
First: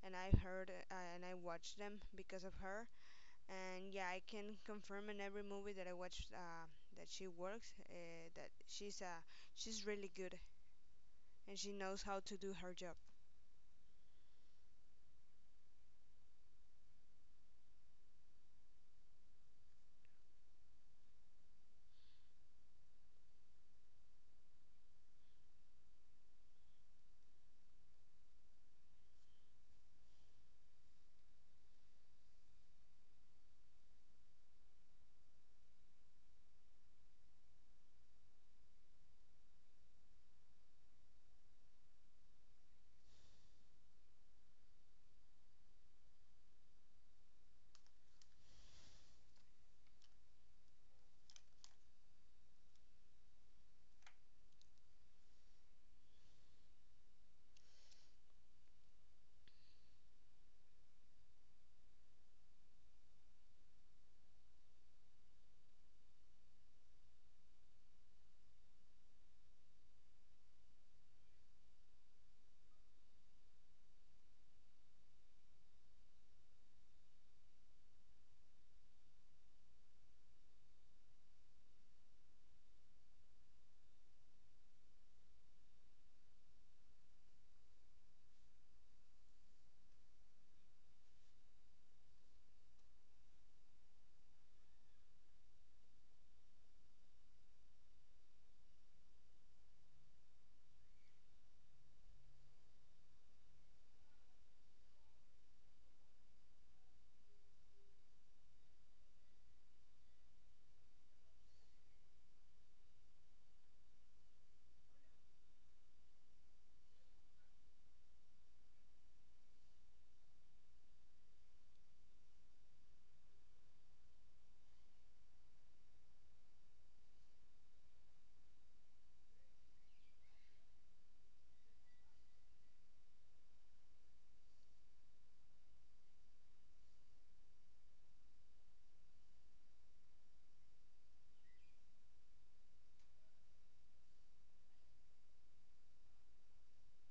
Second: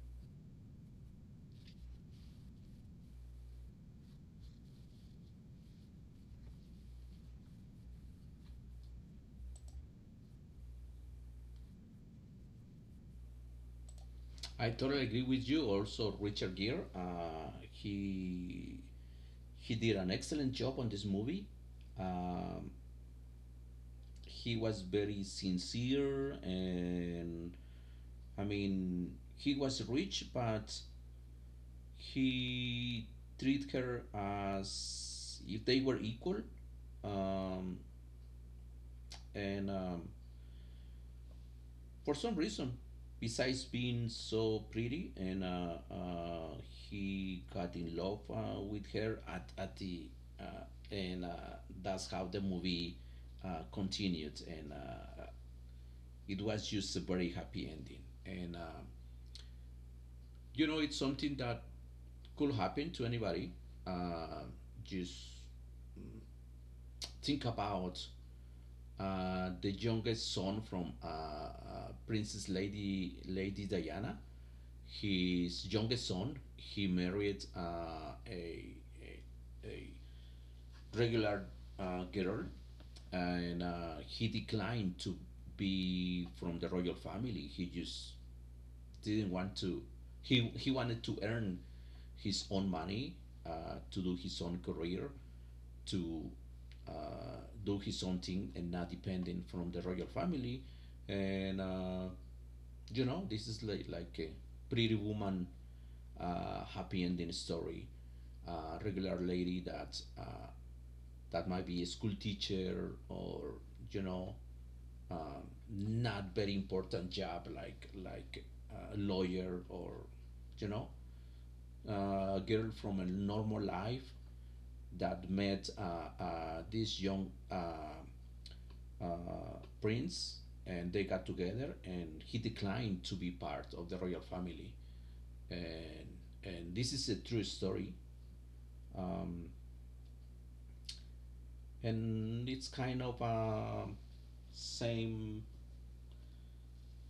and I've heard and I watched them because of her. And yeah, I can confirm in every movie that I watch that she works that she's really good, and she knows how to do her job.
I totally agree with you. Also, Richard Gere, he did an excellent job on this movie. Um, he was very sincere, and, I mean, he was rich, but he treated her as if they were equal. Um, and for some reason, besides being so pretty, and, he got in love, with her at the, uh, and, that's how the movie, continued, and, it was just a very happy ending. And, it's something that could happen to anybody. Uh, just think about, the youngest son from, Princess Lady Diana. His youngest son, he married, a regular, girl, and, he declined to be from the royal family. He just didn't want to. He wanted to earn his own money, to do his own career, to, do his own thing, and not depending from the royal family. And, this is like, a Pretty Woman, happy ending story. Regular lady that might be a school teacher, or, you know um, not very important job, like a lawyer, or, you know a girl from a normal life, that met, this young, uh, prince, and they got together, and he declined to be part of the royal family. And and this is a true story, um, and it's kind of, same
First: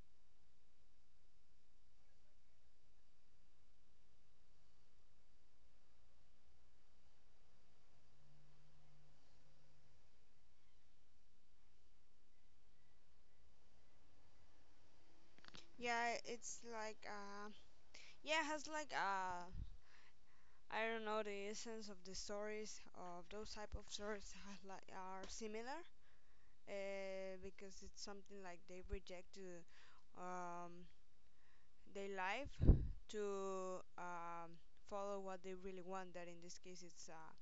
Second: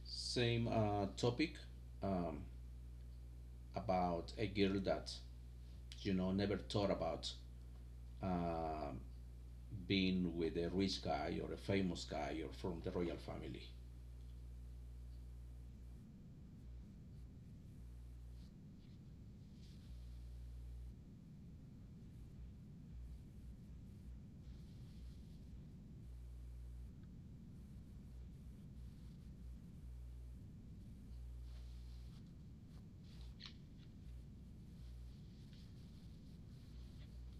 same topic, um, about a girl that, never thought about, uh, being with a rich guy, or a famous guy, or from the royal family.
Yeah, it's like yeah, it has like I don't know, the essence of the stories of those type of stories are, like, are similar, because it's something like they reject um, their life to follow what they really want. That in this case, it's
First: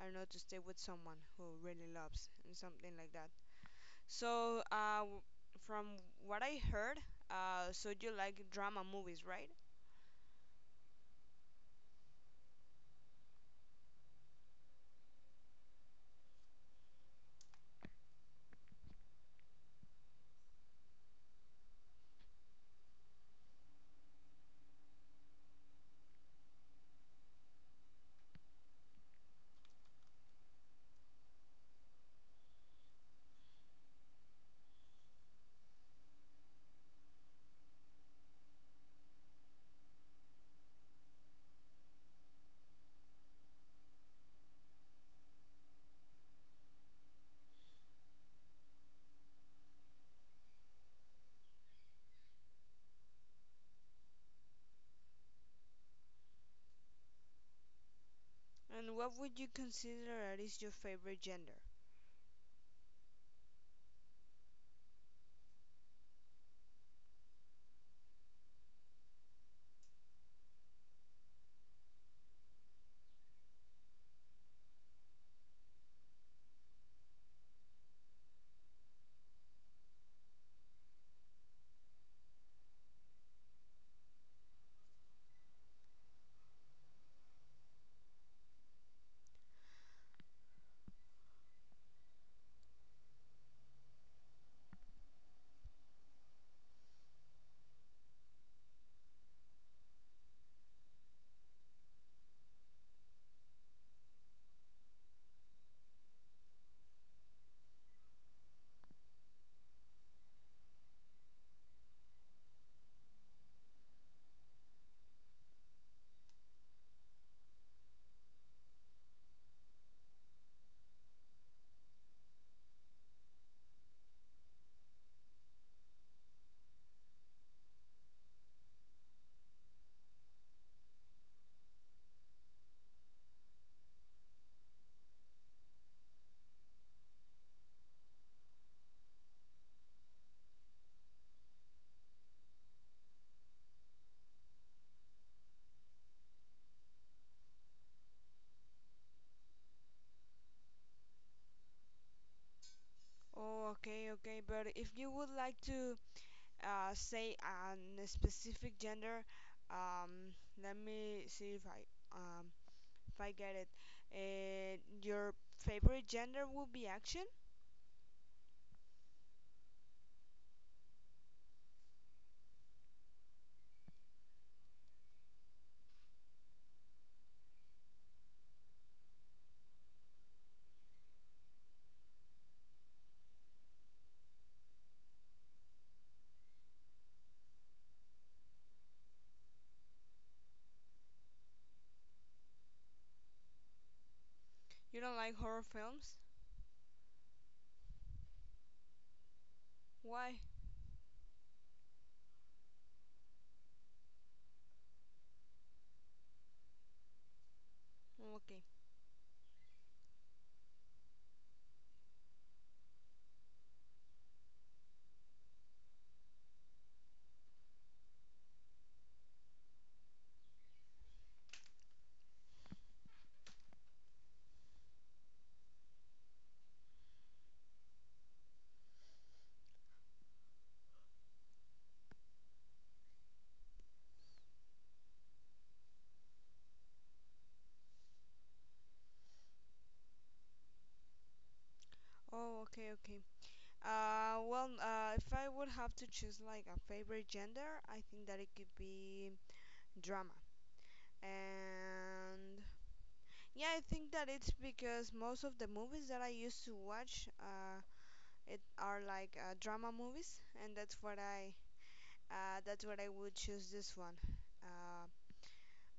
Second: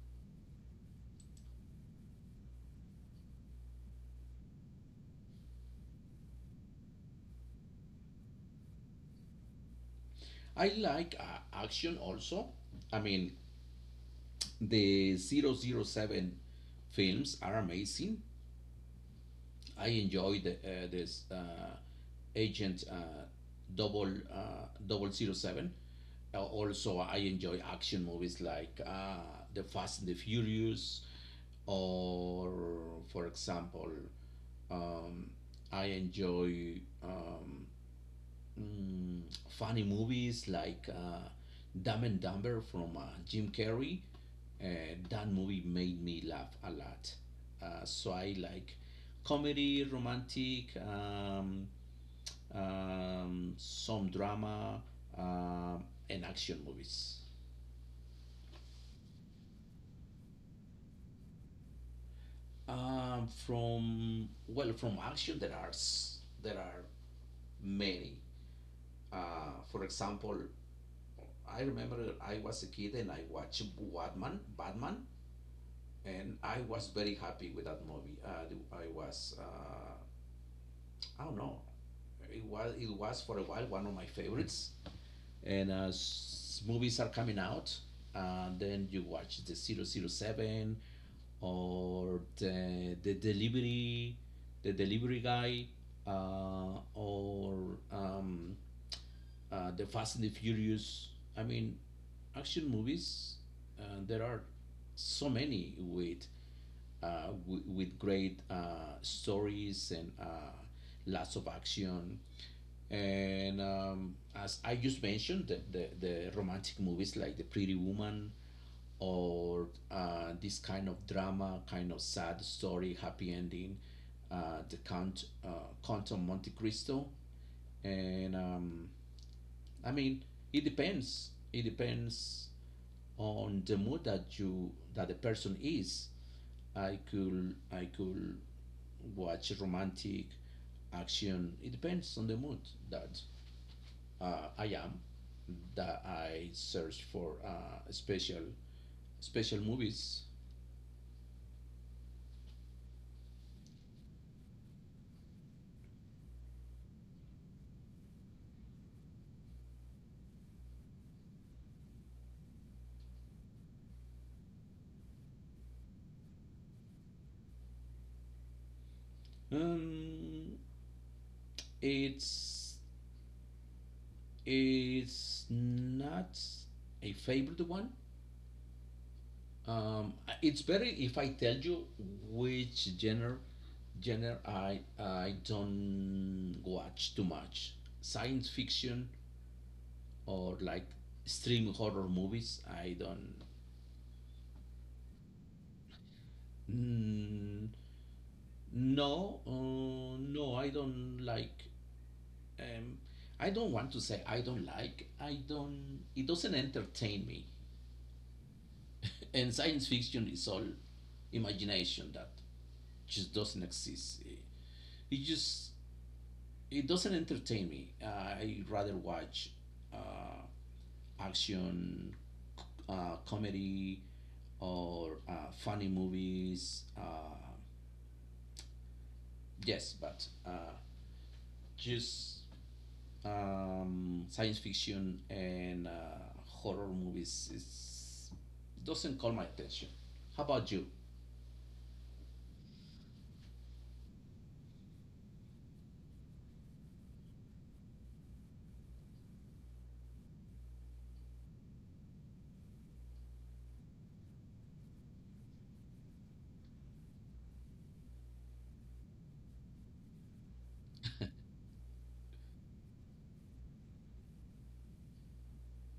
I don't know, to stay with someone who really loves and something like that. So, from what I heard, so you like drama movies, right?
I like, action also. I mean, the 007 films are amazing. I enjoy this, Agent, double 07. Also, I enjoy action movies like, The Fast and the Furious, or, for example, um, I enjoy, mm, funny movies like, Dumb and Dumber from, Jim Carrey. That movie made me laugh a lot. So I like comedy, romantic, some drama, uh, and action movies.
And what would you consider that is your favorite gender?
From action there are, there are many. For example, I remember I was a kid and I watched Batman. Batman. And I was very happy with that movie. I was uh, I don't know. It was for a while one of my favorites. And as movies are coming out, then you watch the zero zero 007, or the delivery guy, or, the Fast and the Furious. I mean, action movies. There are so many with, with great, stories, and, lots of action. And, as I just mentioned, the romantic movies like The Pretty Woman, or, this kind of drama, kind of sad story, happy ending, uh, The Count, uh, Count of Monte Cristo. And I mean, it depends. It depends on the mood that you, that the person is. I could watch romantic, action. It depends on the mood that, I am. That I search for, special movies.
Oh, okay, okay. But if you would like to say on a specific gender, um, let me see um, if I get it. Your favorite gender would be action?
Um, it's it's not a favorite one. Um, it's better if I tell you which genre I don't watch too much. Science fiction, or like extreme horror movies. I don't.
You don't like horror films?
Mm, no, uh,
Why?
no, I don't like. Um, I don't want to say I don't like. I don't. It doesn't entertain me.
Oh, okay.
And science fiction is all imagination that just doesn't exist. It just it doesn't entertain me. I rather watch, uh, action, comedy, or, funny movies. Yes, but, just science fiction and, horror movies, doesn't call my attention. How about you?
Oh, okay, okay. Well, if I would have to choose like a favorite gender, I think that it could be drama. And yeah, I think that it's because most of the movies that I used to watch, it are like drama movies, and that's that's what I would choose this one. Uh,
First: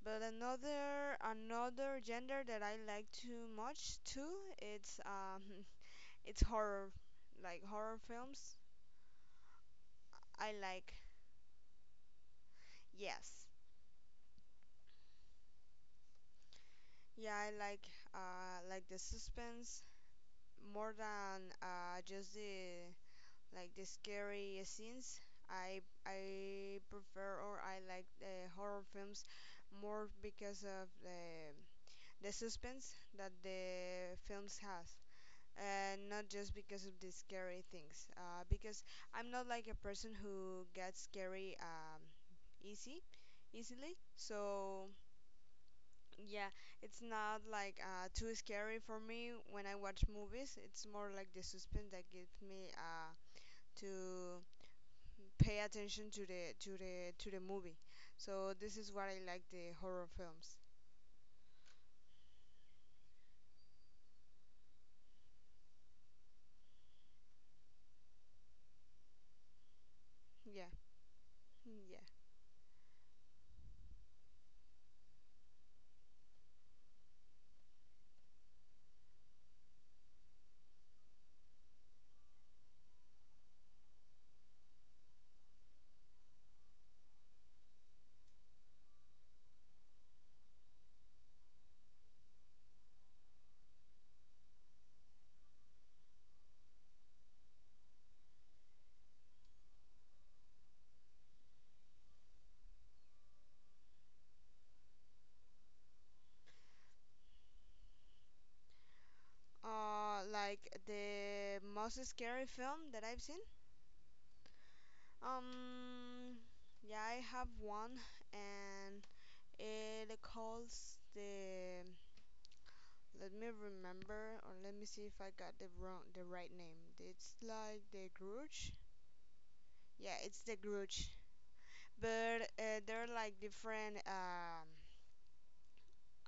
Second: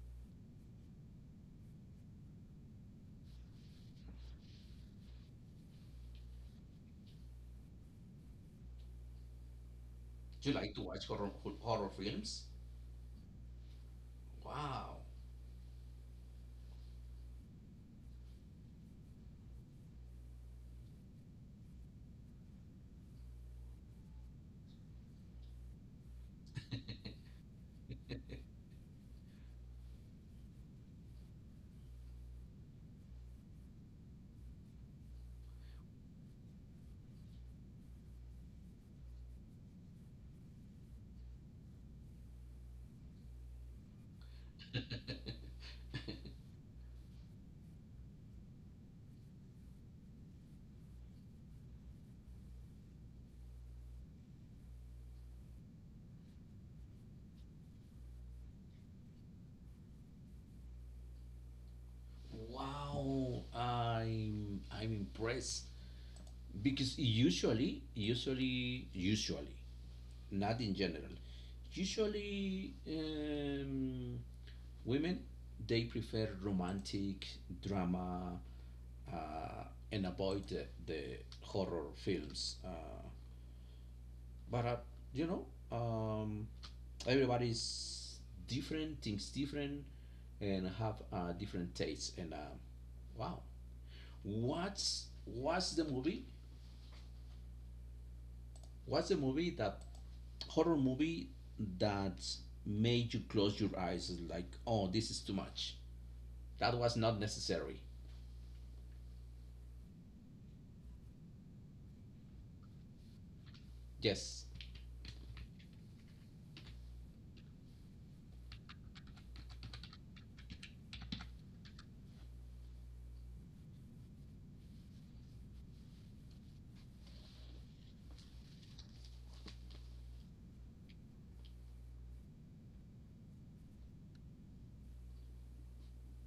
but another gender that I like too much too, it's it's horror, like horror films.
Do
I
you like to
like.
watch horror films?
Yes.
Wow,
Yeah, I like the suspense more than just the like the scary scenes. I prefer, or I like the horror films more because of the suspense that the films has. And not just because of the scary things. Because I'm not like a person who gets scary easy easily. So yeah, it's not like too scary for me when I watch movies. It's more like the suspense that gives me to pay attention to the movie. So this is what I like the horror films.
wow! I'm impressed, because usually, not
Yeah,
in general.
yeah.
Usually, women, they prefer romantic drama, uh, and avoid the horror films. But you know, um, everybody's different, thinks different, and have, different tastes. And, wow. What's what's the movie What's the movie, that horror movie, that made you close your eyes and, like, oh, this is too much. That was not necessary.
Like the most scary film that I've seen.
Yes.
Um, yeah, I have one, and it calls the let me remember, or let me see if I got the right name. It's like the Grudge. Yeah, it's the Grudge. But they're like different.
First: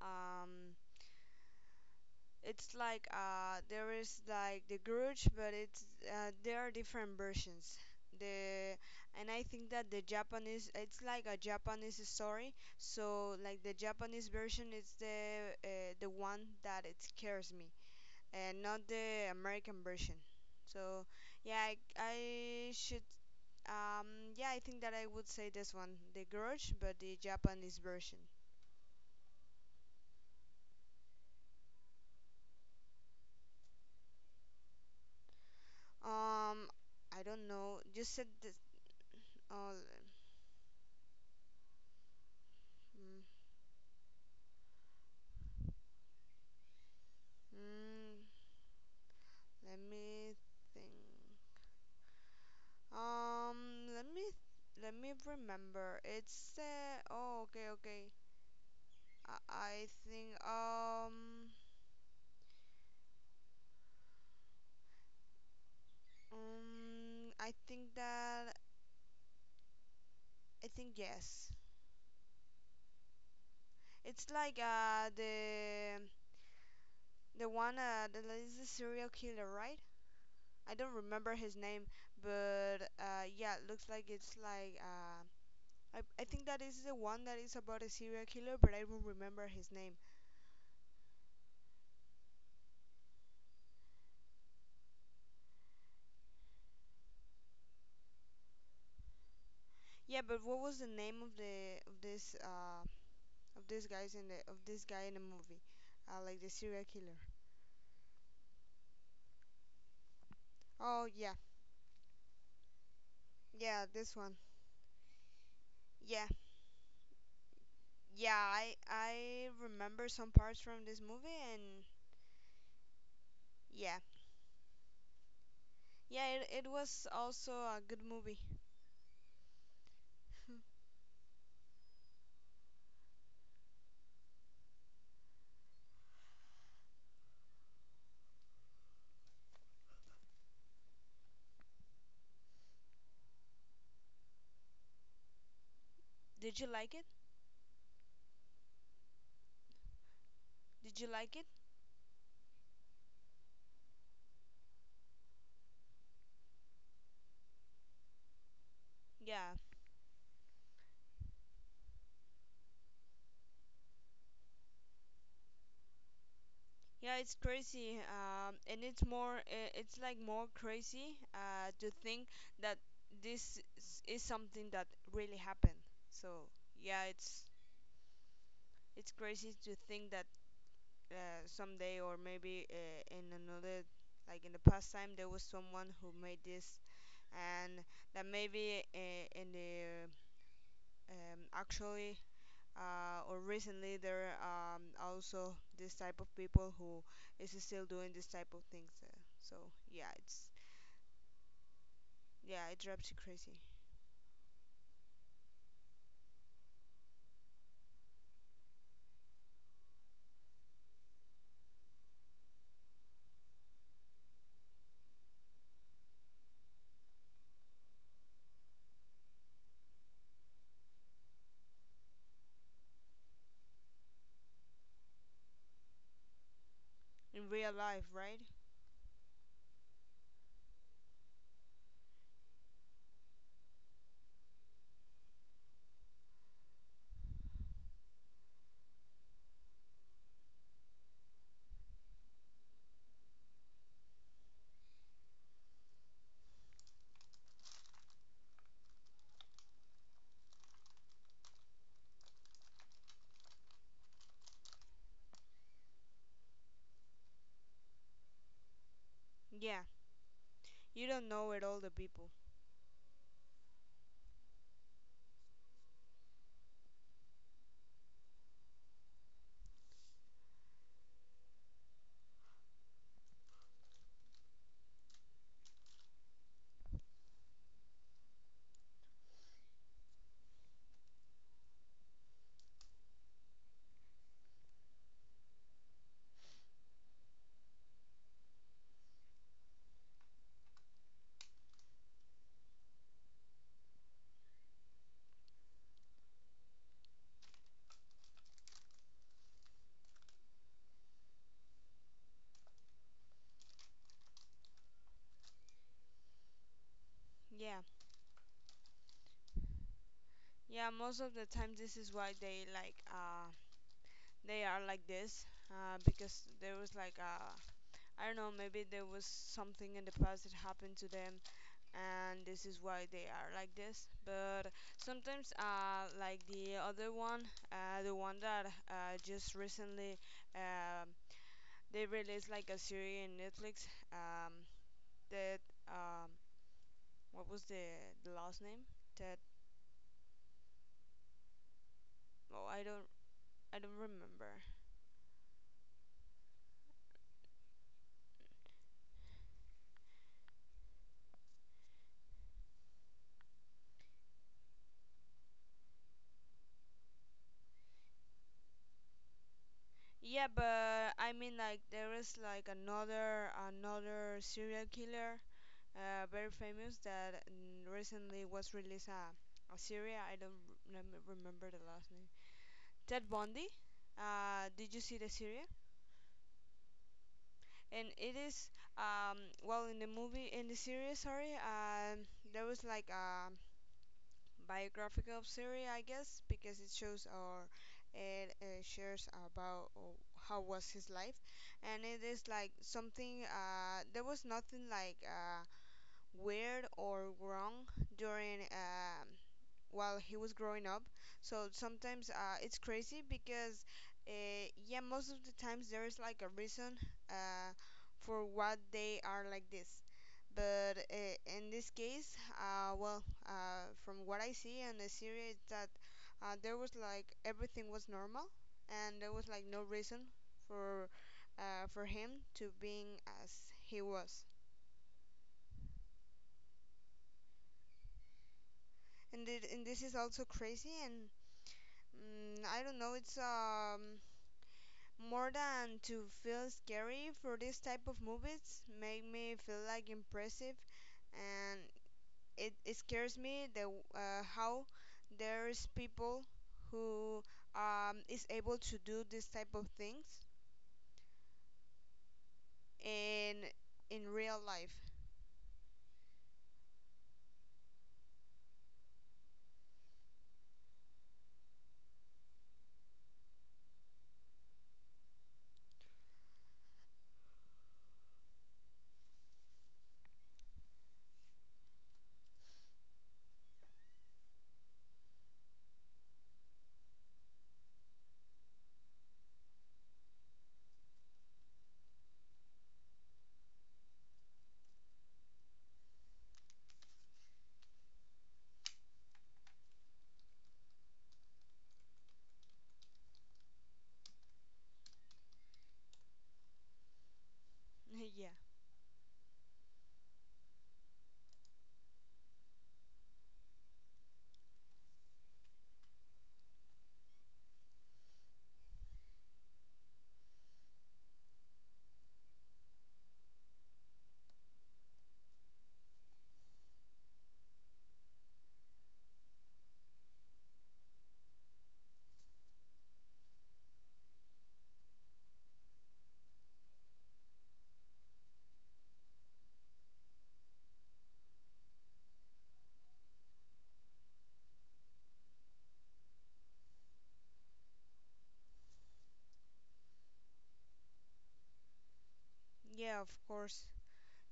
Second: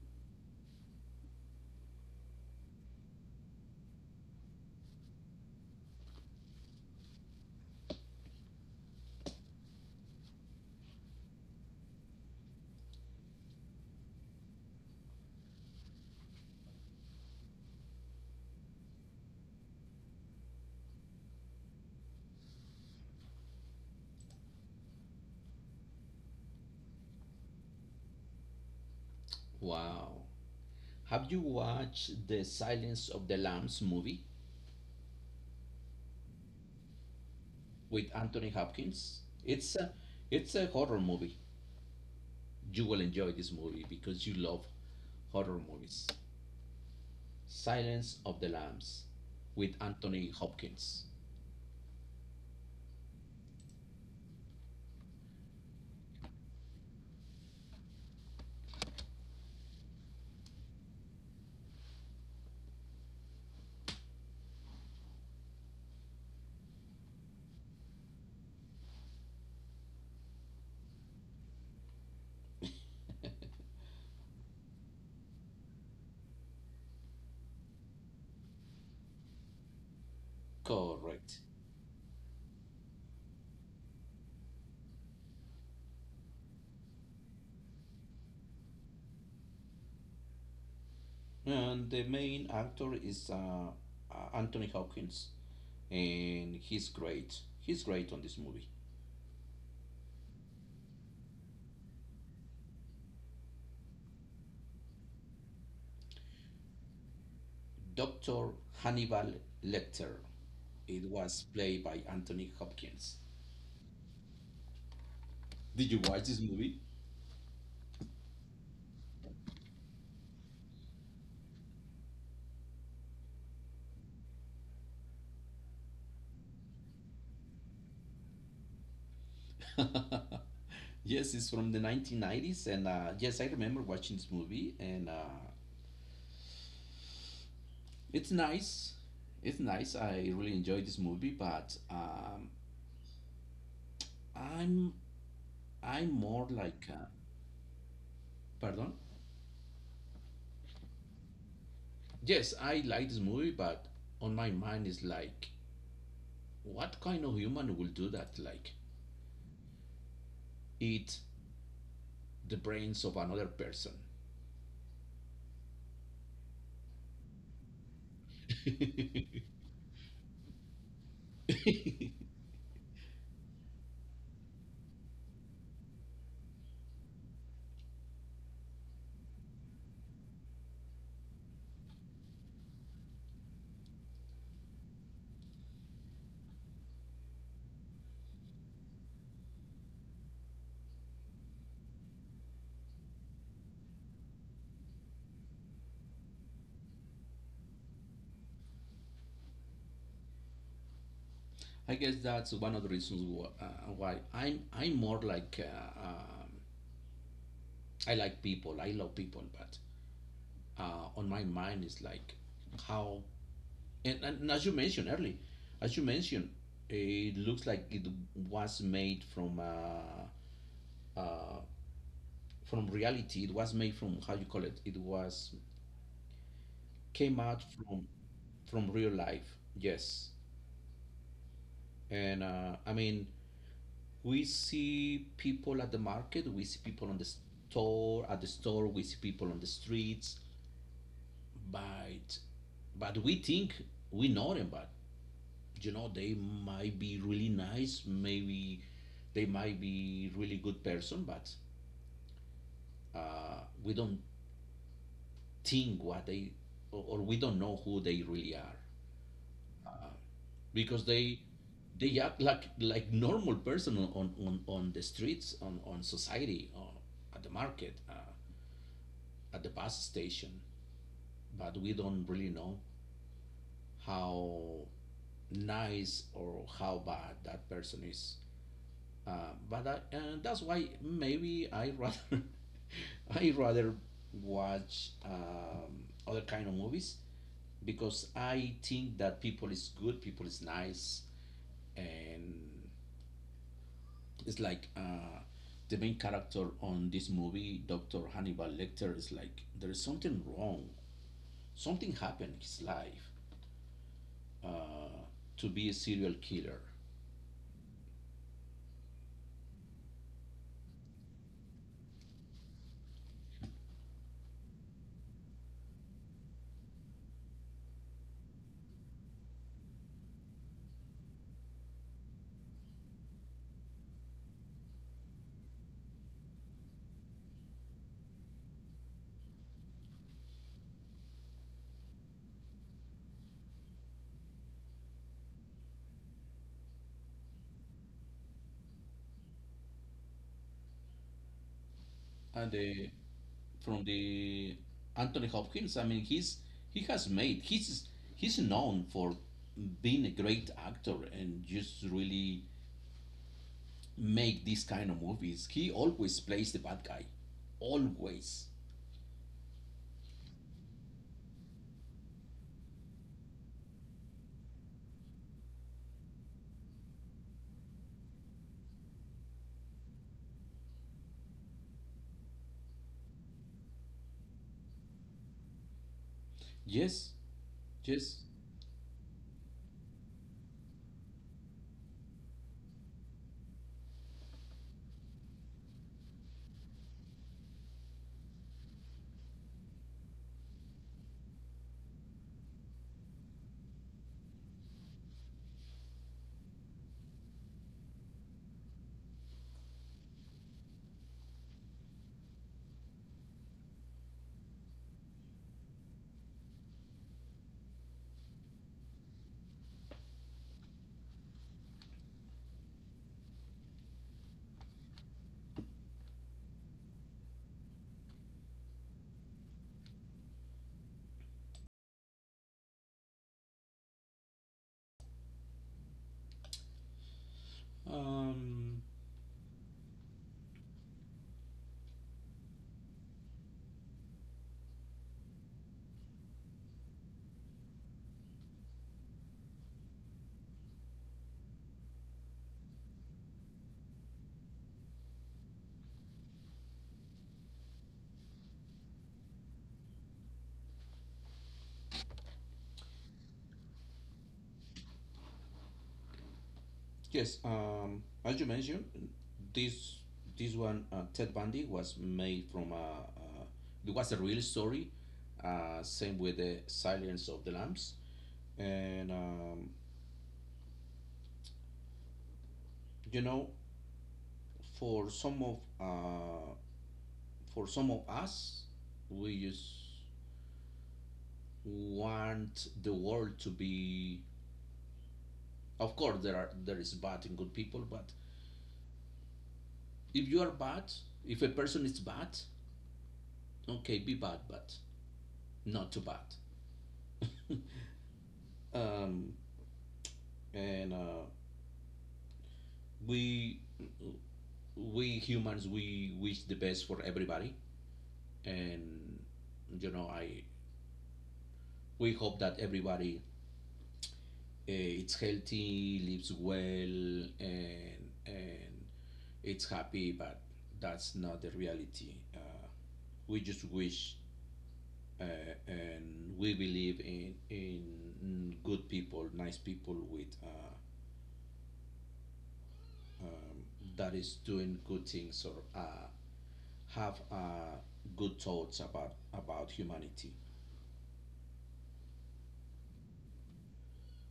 um, it's like there is like the Grudge, but it's there are different versions. The and I think that the Japanese, it's like a Japanese story. So like the Japanese version is the one that it scares me, and not the American version. So yeah, I should. Um, yeah, I think that I would say this one, the Grudge, but the Japanese version.
Wow. Have you watched the Silence of the Lambs movie
Um, I don't know. You
with
said
Anthony
this.
Hopkins?
Oh,
It's a horror movie. You will
mm,
enjoy this movie because you love horror movies. Silence
mm,
of the Lambs with
let
Anthony
me
Hopkins.
think. Let me let me remember. It's oh, okay, okay. I, I think um I think that I think yes. It's like the one that is the serial killer, right? I don't remember
Correct.
his name, but yeah, looks like it's like I think that is the one that is about a serial killer, but I don't remember his name.
And the main actor is Anthony Hopkins, and he's great. He's great on this movie.
Yeah, but what was the name of the of this guys in the of this guy in the movie? Like the serial killer.
Dr. Hannibal Lecter. It
Oh yeah,
was played by Anthony Hopkins.
yeah, this one.
Did you watch
Yeah,
this movie?
yeah, I remember some parts from this movie, and yeah, yeah, it was also a good movie.
Yes, it's from the 1990s, and yes, I remember watching this movie, and it's nice. It's nice. I really enjoyed this movie, but I'm I'm more
Did you
like,
like it?
pardon.
Did you like it?
Yes, I like this movie, but on my mind is like, what kind of human will do that? Like,
Yeah.
eat the brains of another person.
Yeah, it's crazy. And it's more, it's like more crazy to think that this is something that really happened. So, yeah, it's crazy to think that someday, or maybe in another, like in the past time, there was someone who made this, and that maybe in the actually or recently there are also this type of people who is still doing this type of things. So yeah, it's
I guess that's
yeah,
one
it
of the
drives you
reasons
crazy
why I'm more like I like people, I love people, but on my mind is like how and as you mentioned early, as you mentioned, it looks like it was made uh, from reality. It was made from how you call it. It was came
in
out
real life, right?
from real life. Yes, and I mean we see people at the market. We see people on the store, at the store. We see people on the streets. But but we think we know them. But you know they might be really nice. Maybe they might be really good person. But we don't think what they or we don't know who they really are.
Yeah,
Because
you don't know it all the
they
people.
act like normal person on the streets on society or at the market, at the bus station, but we don't really know how nice or how bad that person is, but that's why maybe I rather I rather watch other kind of movies because I think that people is good, people is nice, and it's like the main character on this movie, Dr. Hannibal Lecter, is like there is something wrong. Something happened in his life to be a serial killer.
Yeah, yeah. Most of the time, this is why they like they are like this because there was like I don't know, maybe there was something in the past that happened to them, and this is why they are like this. But sometimes like the other one, the one that just recently um, they released like a series in Netflix, um, that um, what was the last name that oh
And
I don't
from
remember
the Anthony Hopkins, I mean, he's he's known for being a great actor and just really make these kind of movies. He always plays the bad guy, always.
yeah but I mean like there is like another serial killer very famous that recently was released a series. I don't remember the last name. Ted Bundy. Did you see the series?
Yes,
And it
yes.
is um, well in the movie in the series. Sorry, there was like a biographical series, I guess, because it shows or it shares about how was his life, and it is like something. There was nothing like weird or wrong during while he was growing up. So sometimes it's crazy because yeah, most of the times there is like a reason uh, for what they are like this, but in this case, from what I see in the series it's that there was like everything was normal and there was like no reason for for him to being as he was.
Um,
And this is also crazy, and I don't know, it's more than to feel scary for this type of movies, make me feel like impressive. And it scares me the how there's people who is able to do this type of things in in real life.
Yes, as you mentioned, this this one Ted Bundy was made from it was a real story. Same with the Silence of the Lambs, and you know, for some of uh, for some of us, we just want the world to be. Of course, there are there is bad and good people, but if you are bad, if a person is bad, okay, be bad, but not too bad,
Yeah.
um, and we we humans we wish the best for everybody, and you know I we hope that everybody it's healthy, lives well, and it's happy. But that's not the reality. We just wish uh, and we believe in good people, nice people with um, that is doing good things or have good thoughts about humanity.
Yeah, of course,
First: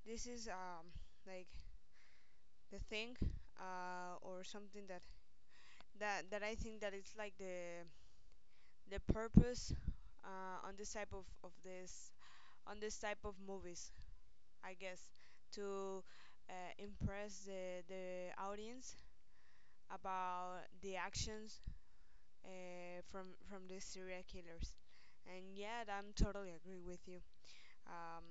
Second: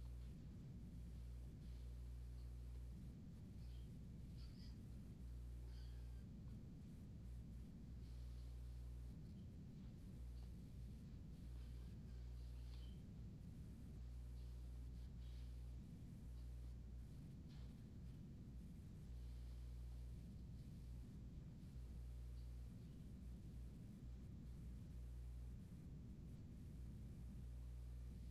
this is like the thing or something that that I think that it's like the purpose on this type of this on this type of movies, I guess, to impress the audience about the actions from these serial killers. And yeah, I'm totally agree with you. Um,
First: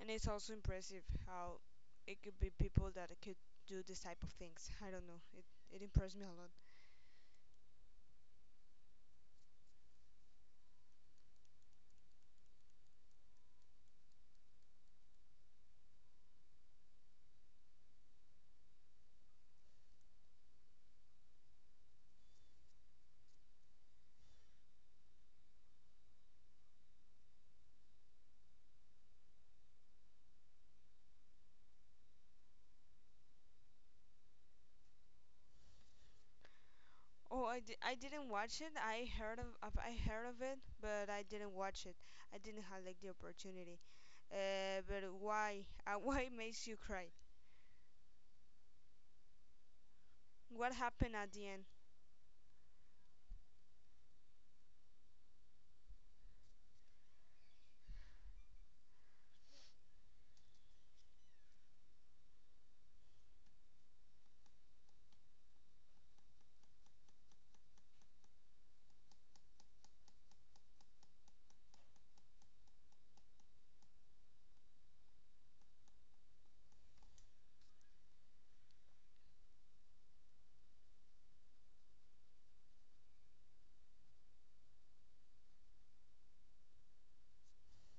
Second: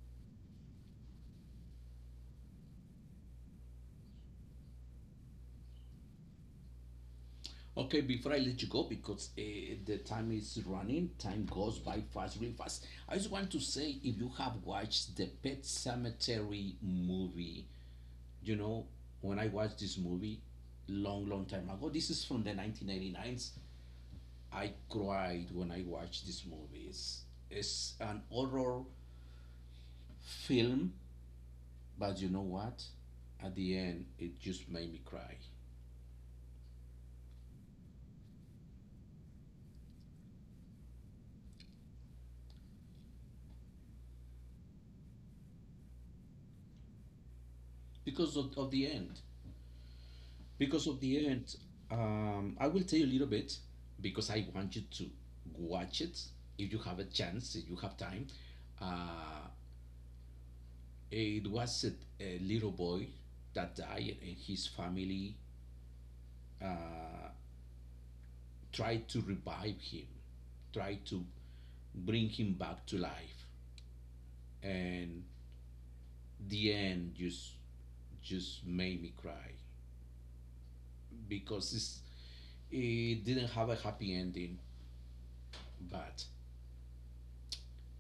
and it's also impressive how it could be people that could do this type of things. I don't know. It impressed me a lot.
Okay, before I let you go, because the time is running, time goes by fast, really fast. I just want to say, if you have watched the Pet Cemetery movie, you know, when I watched this movie, long, long time ago, this is from the 1989s. I cried when I watched this movie. It's an horror film, but you know what? At the end, it just made me cry.
Oh, I didn't watch it. I heard of it, but I didn't watch it. I didn't have like the opportunity. But why? Why makes you cry?
Because of the end,
What
because of
happened
the
at the
end,
end?
I will tell you a little bit because I want you to watch it if you have a chance, if you have time. uh, it was a little boy that died and his family tried to revive him, tried to bring him back to life, and the end just made me cry because it's, it didn't have a happy ending. But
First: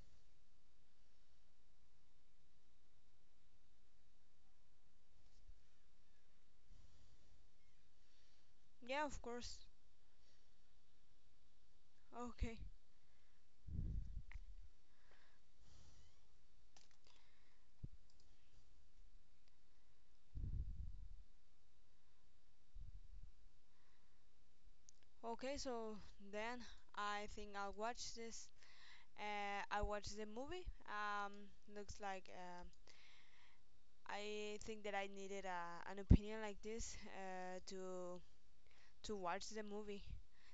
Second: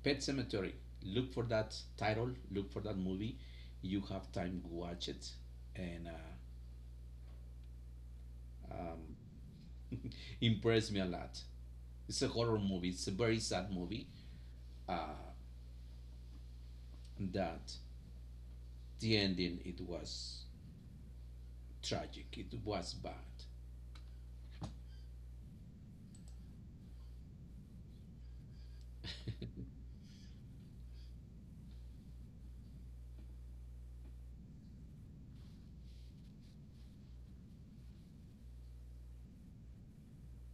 Pet Cemetery. Look for that title. Look for that movie. You have time to watch it, and
Yeah, of course.
impressed me a lot. It's a
Okay.
horror movie. It's a very sad movie. That the ending it was tragic. It was bad.
Okay, so then I think I'll watch this. I watched the movie. Looks like I think that I needed a, an opinion like this to watch the movie.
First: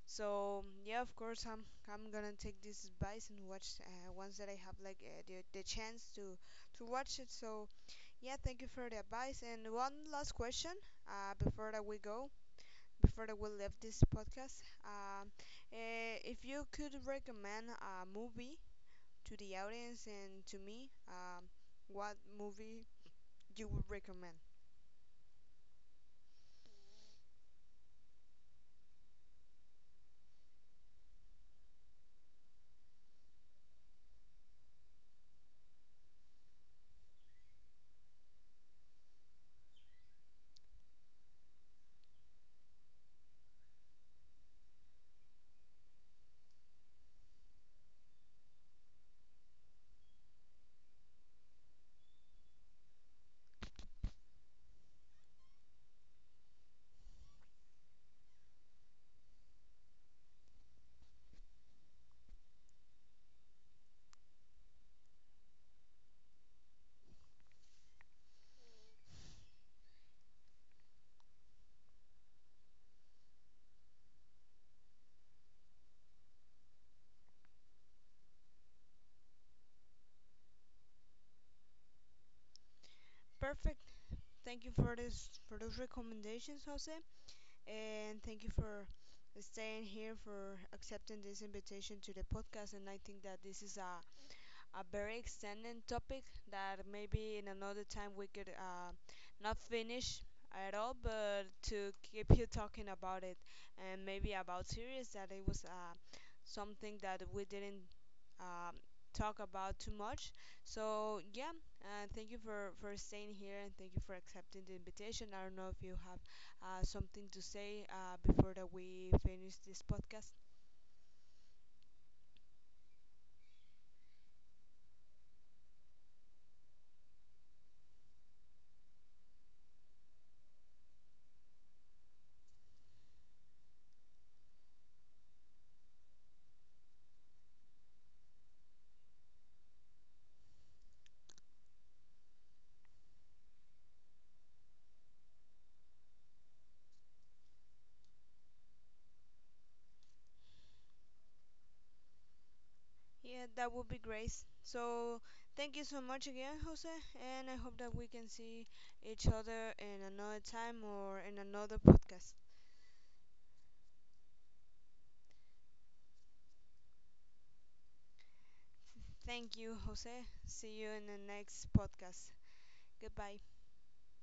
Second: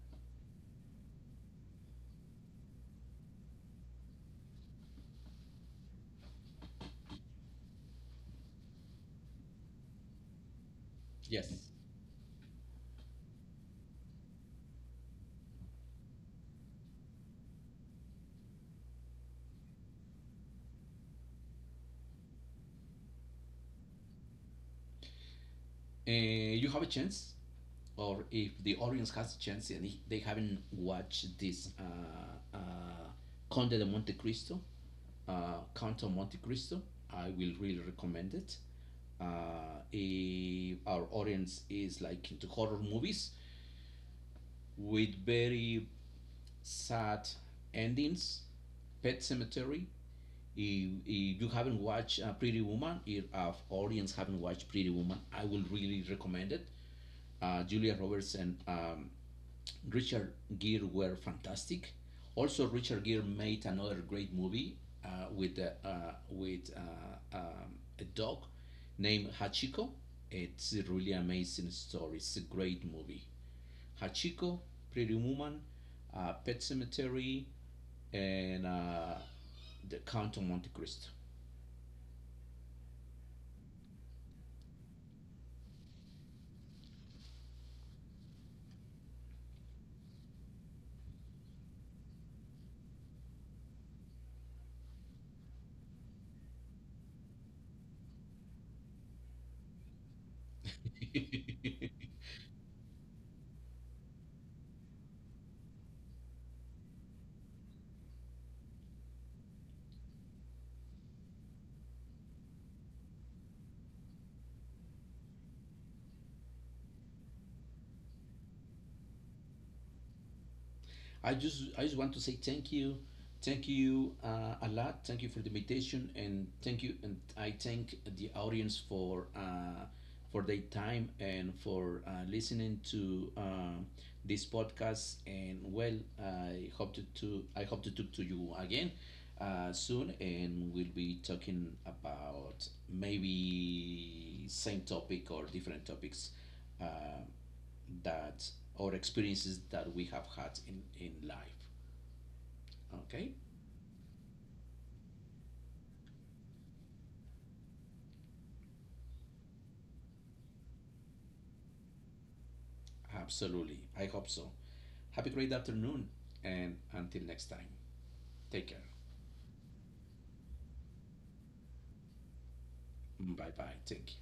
So yeah, of course I'm gonna take this advice and watch once that I have like the chance to watch it. So yeah, thank you for the advice. And one last question
Yes.
before that we go, before that we leave this podcast. If you could recommend a movie to the audience and to me, what movie you would recommend?
You have a chance, or if the audience has a chance and they haven't watched this Conde de Monte Cristo, Count of Monte Cristo, I will really recommend it. If our audience is like into horror movies with very sad endings, Pet Cemetery. If you haven't watched Pretty Woman, if our audience haven't watched Pretty Woman, I will really recommend it. Julia Roberts and Richard Gere were fantastic. Also, Richard Gere made another great movie with a dog named Hachiko. It's a really amazing story. It's a great movie. Hachiko, Pretty Woman, Pet Cemetery, and The Count of Monte Cristo.
Perfect. Thank you for this for those recommendations, Jose, and thank you for staying here for accepting this invitation to the podcast. And I think that this is a very extended topic that maybe in another time we could not finish at all, but to keep you talking about it and maybe about series that it was something that we didn't um, talk about too much. So yeah, thank you for staying here, and thank you for accepting the invitation. I don't know if you have something to say before that we finish this podcast.
I just want to say thank you a lot. Thank you for the invitation and thank you, and I thank the audience for their time and for listening to this podcast. And well, I hope to I hope to talk to you again soon, and we'll be talking about maybe same topic or different topics. Uh, that or experiences that we have had in life. Okay?
Yeah, that would be great. So, thank you so much again, Jose, and I hope that we can see each other in another time or in another podcast.
Absolutely. I hope so. Have a great afternoon and until next time. Take care.
Thank you, Jose. See you in the next podcast. Goodbye.
Bye bye. Thank you.